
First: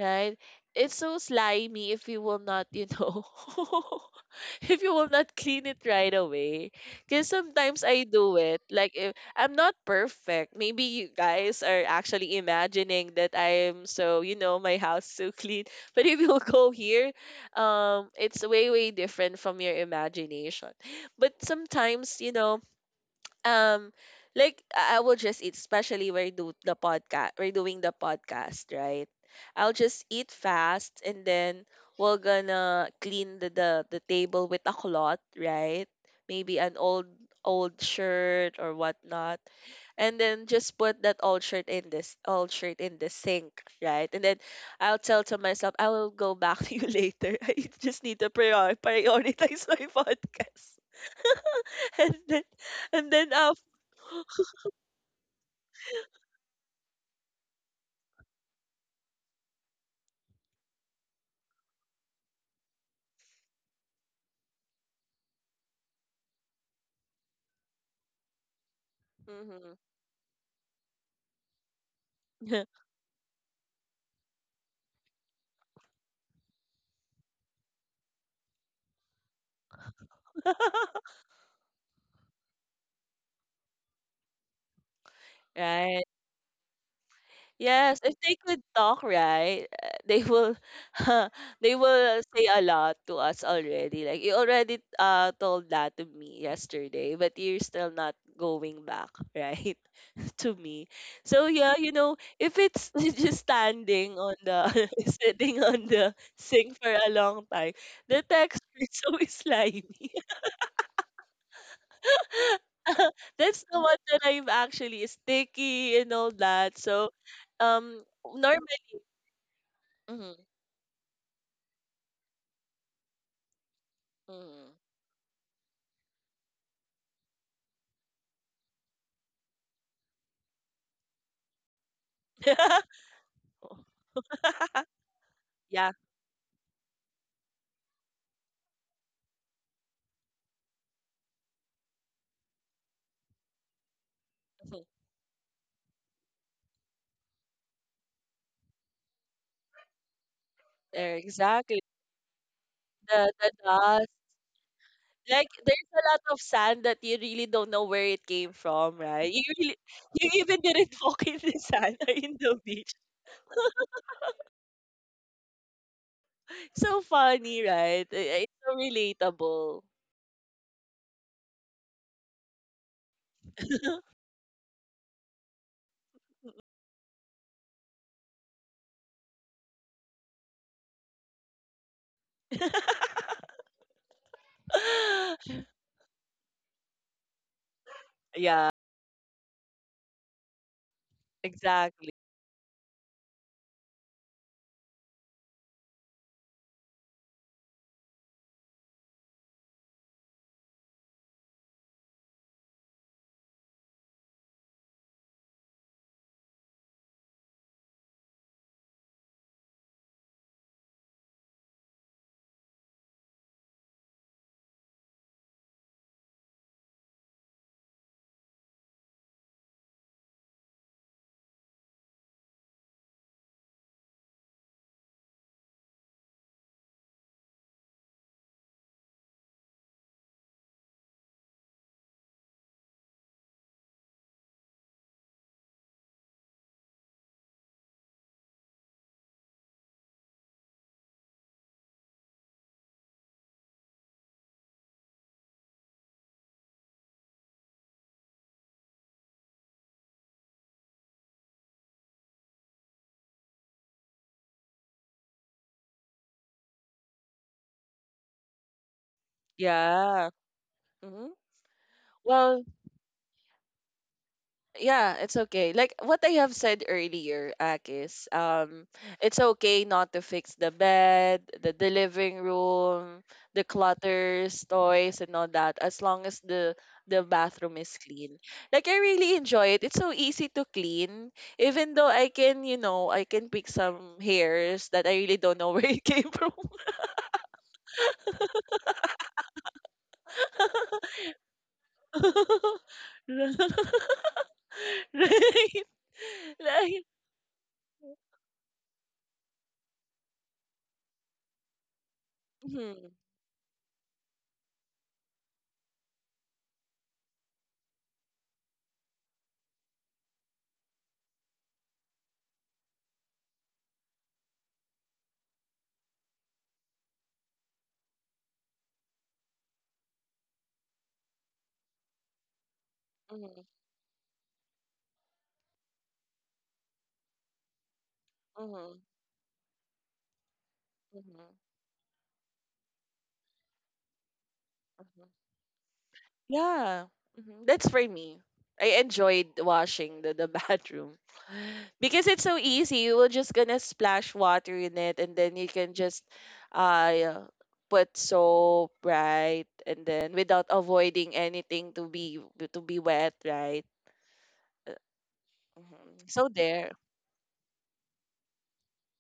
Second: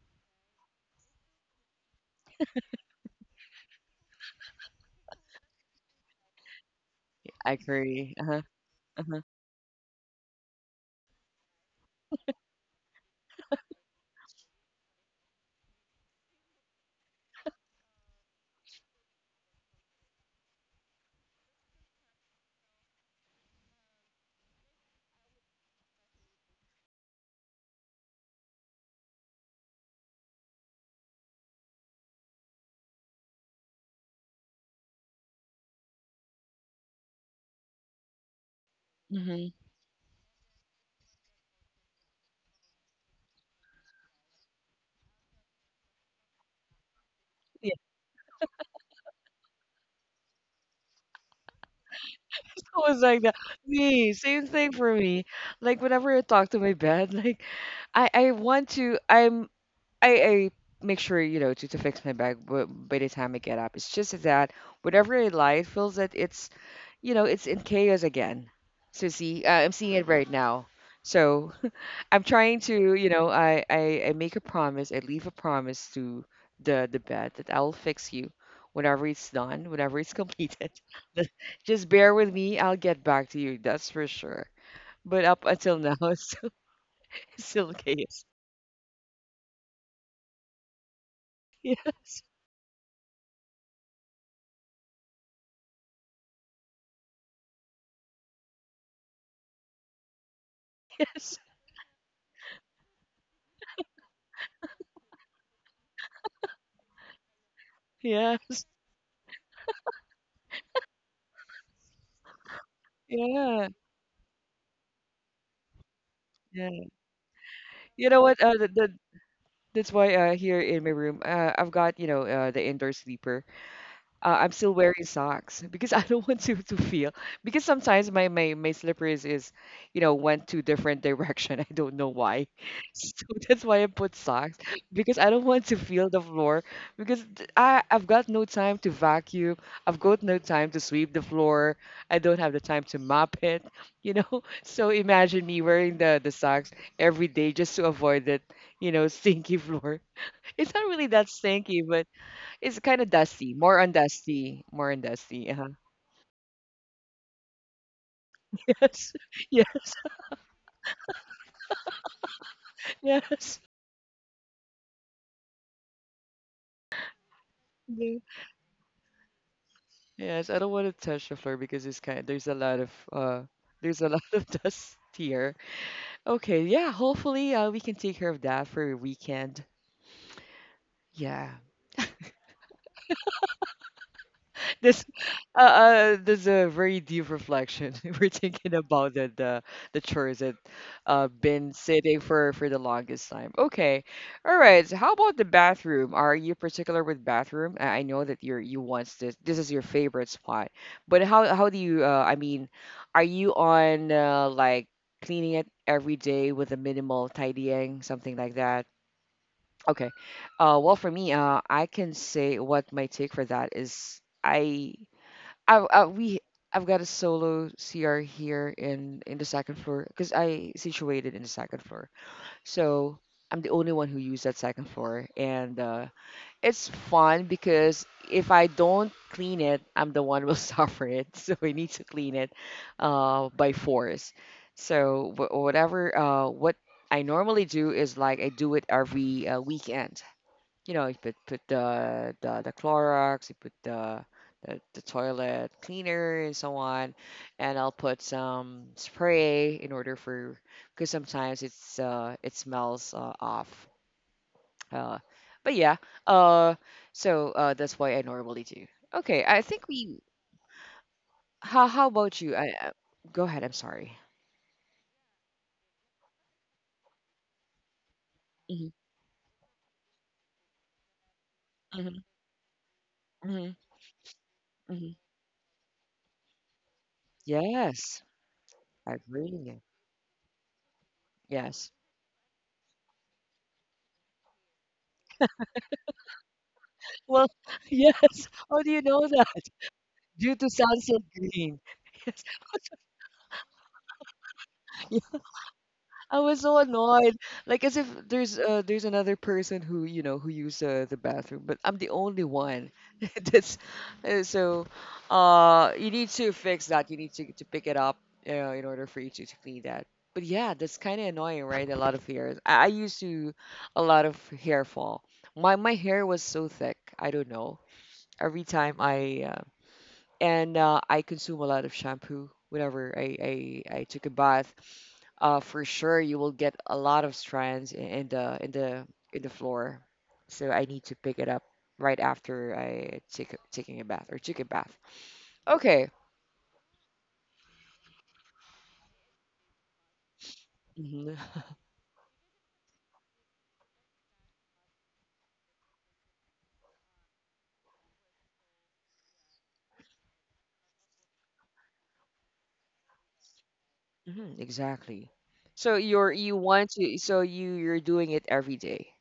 [SPEAKER 2] right? It's so slimy if you will not, you know. If you will not clean it right away. Because
[SPEAKER 1] I
[SPEAKER 2] sometimes I
[SPEAKER 1] agree.
[SPEAKER 2] do
[SPEAKER 1] Uh-huh,
[SPEAKER 2] it. Like, if,
[SPEAKER 1] uh-huh.
[SPEAKER 2] I'm not perfect. Maybe you guys are actually imagining that I am so, you know, my house so clean. But if you go here, it's way, way different from your imagination. But sometimes, you know, um like I will just eat, especially we're doing the podcast, right? I'll just eat fast and then we're gonna clean the table with a cloth, right? Maybe an old shirt or whatnot.
[SPEAKER 1] Mhm.
[SPEAKER 2] And then just put that old shirt in this old shirt in the sink, right? And then I'll tell to myself, I will go back to you later. I
[SPEAKER 1] Yeah.
[SPEAKER 2] just need to prioritize my podcast. and then
[SPEAKER 1] I was
[SPEAKER 2] and
[SPEAKER 1] like
[SPEAKER 2] then
[SPEAKER 1] that. Me, same thing for me. Like whenever I talk to my bed, like I want to. I make sure, you know, to fix my bag by the time I get up. It's just that whatever I lie, it feels that it's, you know, it's in chaos again. So see, I'm
[SPEAKER 2] Mhm.
[SPEAKER 1] seeing it right now. So I'm trying to, you know, I make a promise, I leave a promise to the bed that I'll fix you whenever it's done, whenever it's completed. Just bear with me, I'll get back to you, that's for sure. But up until now,
[SPEAKER 2] Right.
[SPEAKER 1] it's still
[SPEAKER 2] Yes, if
[SPEAKER 1] chaos.
[SPEAKER 2] they could talk, right, they will they will
[SPEAKER 1] Yes,
[SPEAKER 2] say a lot to us already. Like you already told that to me yesterday, but you're still not going back, right? To me.
[SPEAKER 1] yes,
[SPEAKER 2] So yeah, you know, if it's just standing on the sitting on the sink for a long time, the
[SPEAKER 1] yes,
[SPEAKER 2] texture is so slimy. That's
[SPEAKER 1] yeah.
[SPEAKER 2] the one that I'm actually sticky and all that.
[SPEAKER 1] Yeah.
[SPEAKER 2] So,
[SPEAKER 1] You know what?
[SPEAKER 2] normally,
[SPEAKER 1] That's why
[SPEAKER 2] mm
[SPEAKER 1] here in my room, I've got, you know, the indoor sleeper. I'm still
[SPEAKER 2] mm
[SPEAKER 1] wearing socks because I don't want to feel because sometimes my slippers is, you know, went to different direction. I don't know why. So that's why I put socks because I don't want to
[SPEAKER 2] yeah,
[SPEAKER 1] feel the floor because I've got no time to vacuum. I've got no time to sweep the floor. I don't have the time to mop it, you know.
[SPEAKER 2] mhm.
[SPEAKER 1] So imagine me wearing the socks every day just to avoid that, you know, stinky floor. It's not really
[SPEAKER 2] Eh,
[SPEAKER 1] that stinky,
[SPEAKER 2] exactly.
[SPEAKER 1] but. It's kind of
[SPEAKER 2] The
[SPEAKER 1] dusty,
[SPEAKER 2] the
[SPEAKER 1] more on
[SPEAKER 2] dust,
[SPEAKER 1] dusty, more on dusty.
[SPEAKER 2] like
[SPEAKER 1] Uh-huh.
[SPEAKER 2] there's a lot of sand that you really don't know where it came from,
[SPEAKER 1] Yes,
[SPEAKER 2] right? You
[SPEAKER 1] yeah,
[SPEAKER 2] really, you even didn't walk in the sand or in the beach.
[SPEAKER 1] yes,
[SPEAKER 2] So funny, right?
[SPEAKER 1] yeah,
[SPEAKER 2] It's so relatable.
[SPEAKER 1] yes. I don't want to touch the floor because it's kind. There's a lot of there's a lot of dust here. Okay, yeah. Hopefully, we can take care of that for a weekend. Yeah. This there's a very deep reflection. We're
[SPEAKER 2] Yeah,
[SPEAKER 1] thinking about the chores that been
[SPEAKER 2] exactly.
[SPEAKER 1] sitting for the longest time. Okay. All right. So how about the bathroom? Are you particular with bathroom? I know that you want this is your favorite spot. But how do you I mean, are you on like cleaning it every day with a minimal tidying, something like that? Okay. Well, for me, I can say what my take for that is I we I've got a solo CR here in the second floor because I situated in the second floor, so I'm the only one who use that second floor, and it's fun because if I don't clean it, I'm the one who will suffer it. So I need to clean it by force. So what I normally do is like I do it every weekend. You know, you put the the Clorox, you put the toilet cleaner and so on, and I'll put some spray in order for because sometimes it's it smells off. Uh, but yeah, uh, that's why I normally do. Okay, I think we.
[SPEAKER 2] Yeah. Mhm.
[SPEAKER 1] How about you?
[SPEAKER 2] Well,
[SPEAKER 1] Go ahead. I'm sorry.
[SPEAKER 2] yeah, it's okay. Like what I have said earlier, Akis.
[SPEAKER 1] Hmm
[SPEAKER 2] It's okay not to fix the bed, the
[SPEAKER 1] hmm
[SPEAKER 2] living room, the
[SPEAKER 1] hmm
[SPEAKER 2] clutters,
[SPEAKER 1] hmm
[SPEAKER 2] toys, and all that, as long as the bathroom is
[SPEAKER 1] Yes,
[SPEAKER 2] clean. Like I
[SPEAKER 1] I
[SPEAKER 2] really enjoy it.
[SPEAKER 1] agree.
[SPEAKER 2] It's so easy to clean,
[SPEAKER 1] Yes.
[SPEAKER 2] even though I can, you know, I can pick some hairs that I really don't know where it came from.
[SPEAKER 1] Well, yes. How do you know that? Due to sunset green. Yes. Yeah,
[SPEAKER 2] Right,
[SPEAKER 1] I was so
[SPEAKER 2] right.
[SPEAKER 1] annoyed. Like as if there's there's another person who you know who used the bathroom, but I'm the only one.
[SPEAKER 2] Mhm,
[SPEAKER 1] That's so. You need to fix that. You need to pick it up in order for you to clean that. But yeah, that's kind of annoying, right? A lot of hairs. I used to a lot of hair fall. My hair was so thick. I don't know. Every time I and I consume a lot of shampoo whenever I,
[SPEAKER 2] mhm.
[SPEAKER 1] I, I took a bath. For sure, you will get a lot of strands in the in
[SPEAKER 2] Mhm,
[SPEAKER 1] the in the floor. So I need to pick
[SPEAKER 2] mhm,
[SPEAKER 1] it up right after I taking a bath or took a bath.
[SPEAKER 2] mhm.
[SPEAKER 1] Okay.
[SPEAKER 2] Yeah, mhm. That's for me. I enjoyed washing the bathroom
[SPEAKER 1] hmm
[SPEAKER 2] because it's so easy. You will just gonna splash water in it, and then you can just uh put soap right, and then without avoiding anything to be wet right.
[SPEAKER 1] hmm
[SPEAKER 2] Uh,
[SPEAKER 1] exactly. So
[SPEAKER 2] mhm.
[SPEAKER 1] you're
[SPEAKER 2] So
[SPEAKER 1] you want
[SPEAKER 2] there.
[SPEAKER 1] to so you're doing it every day.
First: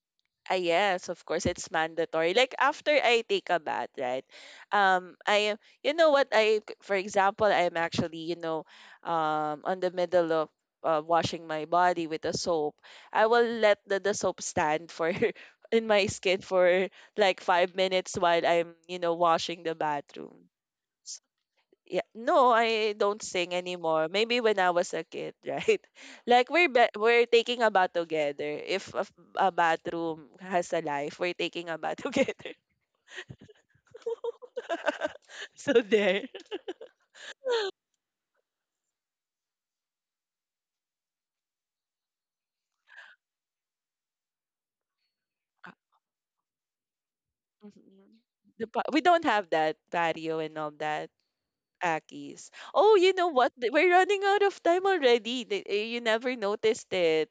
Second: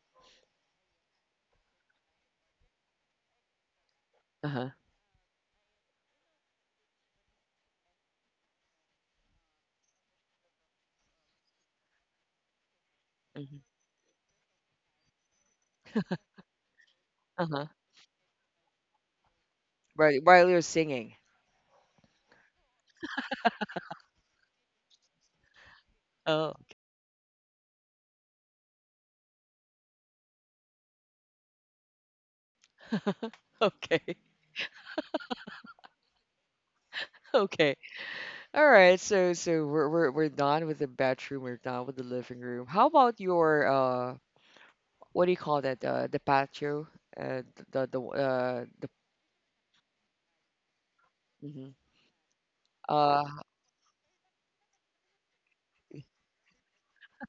[SPEAKER 2] Ah, yes, of course, it's mandatory. Like after I take a bath, right?
[SPEAKER 1] Uh-huh.
[SPEAKER 2] I am, you know what? I, for example, I'm actually, you know, on the middle of washing my body with a soap. I will
[SPEAKER 1] hmm
[SPEAKER 2] let the soap stand for in my skin for like
[SPEAKER 1] Uh-huh.
[SPEAKER 2] 5 minutes while I'm, you know, washing the
[SPEAKER 1] While
[SPEAKER 2] bathroom.
[SPEAKER 1] you're singing.
[SPEAKER 2] Yeah, no, I don't sing anymore. Maybe when I was a kid, right? Like
[SPEAKER 1] Oh.
[SPEAKER 2] we're taking a bath together. If a bathroom has a life, we're taking a bath together.
[SPEAKER 1] Okay.
[SPEAKER 2] So there.
[SPEAKER 1] Okay. All right, so so we're done with the bedroom. We're done with the living room. How about your what do you call
[SPEAKER 2] Ah,
[SPEAKER 1] that? The patio, uh,
[SPEAKER 2] mhm.
[SPEAKER 1] the
[SPEAKER 2] We don't have that patio and all that
[SPEAKER 1] hmm
[SPEAKER 2] Akis. Oh, you
[SPEAKER 1] uh,
[SPEAKER 2] know what? We're running out of time already. You never noticed it.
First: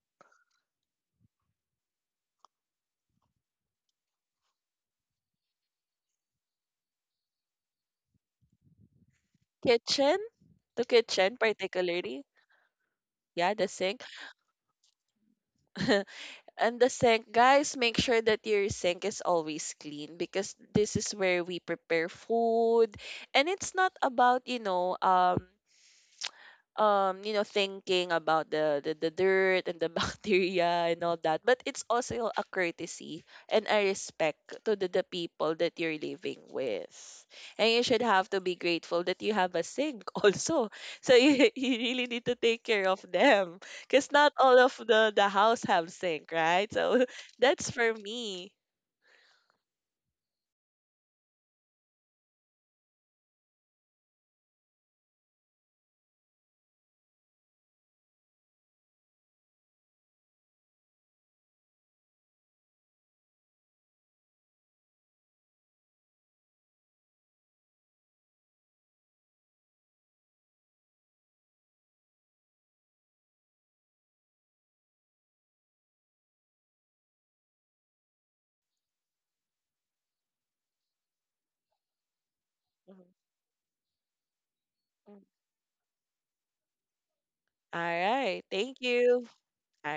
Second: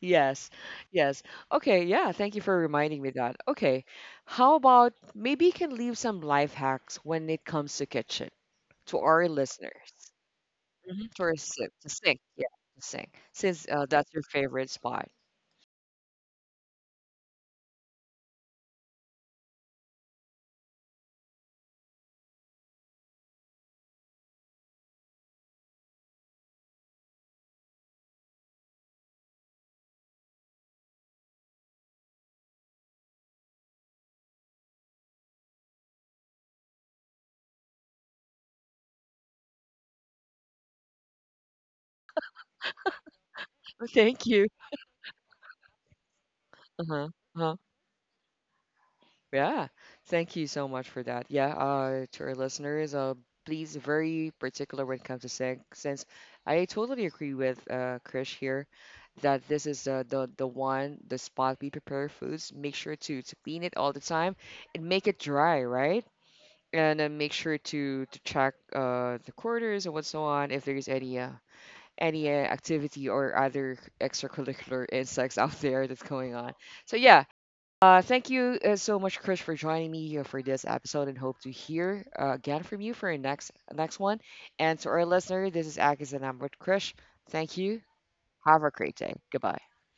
[SPEAKER 1] yes, yes. Okay, yeah. Thank you for reminding me that. Okay, how about maybe you can leave some life hacks when it comes to kitchen to our listeners.
[SPEAKER 2] Kitchen, the
[SPEAKER 1] Mhm. To our
[SPEAKER 2] kitchen
[SPEAKER 1] sink, the sink,
[SPEAKER 2] particularly.
[SPEAKER 1] yeah, the sink,
[SPEAKER 2] Yeah,
[SPEAKER 1] since
[SPEAKER 2] the sink.
[SPEAKER 1] that's your favorite spot.
[SPEAKER 2] And the sink, guys, make sure that your sink is always clean because this is where we prepare food. And it's not about, you know, thinking about the dirt and the bacteria and all that. But it's also a courtesy and a respect to the people that you're living with. And you should have to be grateful that you have a sink also. So you, you really need to take care of them. Because
[SPEAKER 1] Thank
[SPEAKER 2] not
[SPEAKER 1] you.
[SPEAKER 2] all of the house have sink, right?
[SPEAKER 1] Uh huh.
[SPEAKER 2] So
[SPEAKER 1] Uh-huh.
[SPEAKER 2] that's for me.
[SPEAKER 1] Yeah, thank you so much for that. Yeah, to our listeners, please very particular when it comes to sex, since I totally agree with Krish here that this is the spot we prepare foods. Make sure to clean it all the time and make it dry, right? And then make sure to check the quarters and what's so on if there's any activity or other extracurricular insects out there that's going on. So yeah, thank you so much, Chris, for joining me here for this episode, and hope to hear again from you
[SPEAKER 2] Mhm.
[SPEAKER 1] for our next one. And to our listener, this is Agus, and I'm with Chris. Thank
[SPEAKER 2] All
[SPEAKER 1] you.
[SPEAKER 2] right.
[SPEAKER 1] Have a
[SPEAKER 2] Thank
[SPEAKER 1] great day.
[SPEAKER 2] you.
[SPEAKER 1] Goodbye.
[SPEAKER 2] All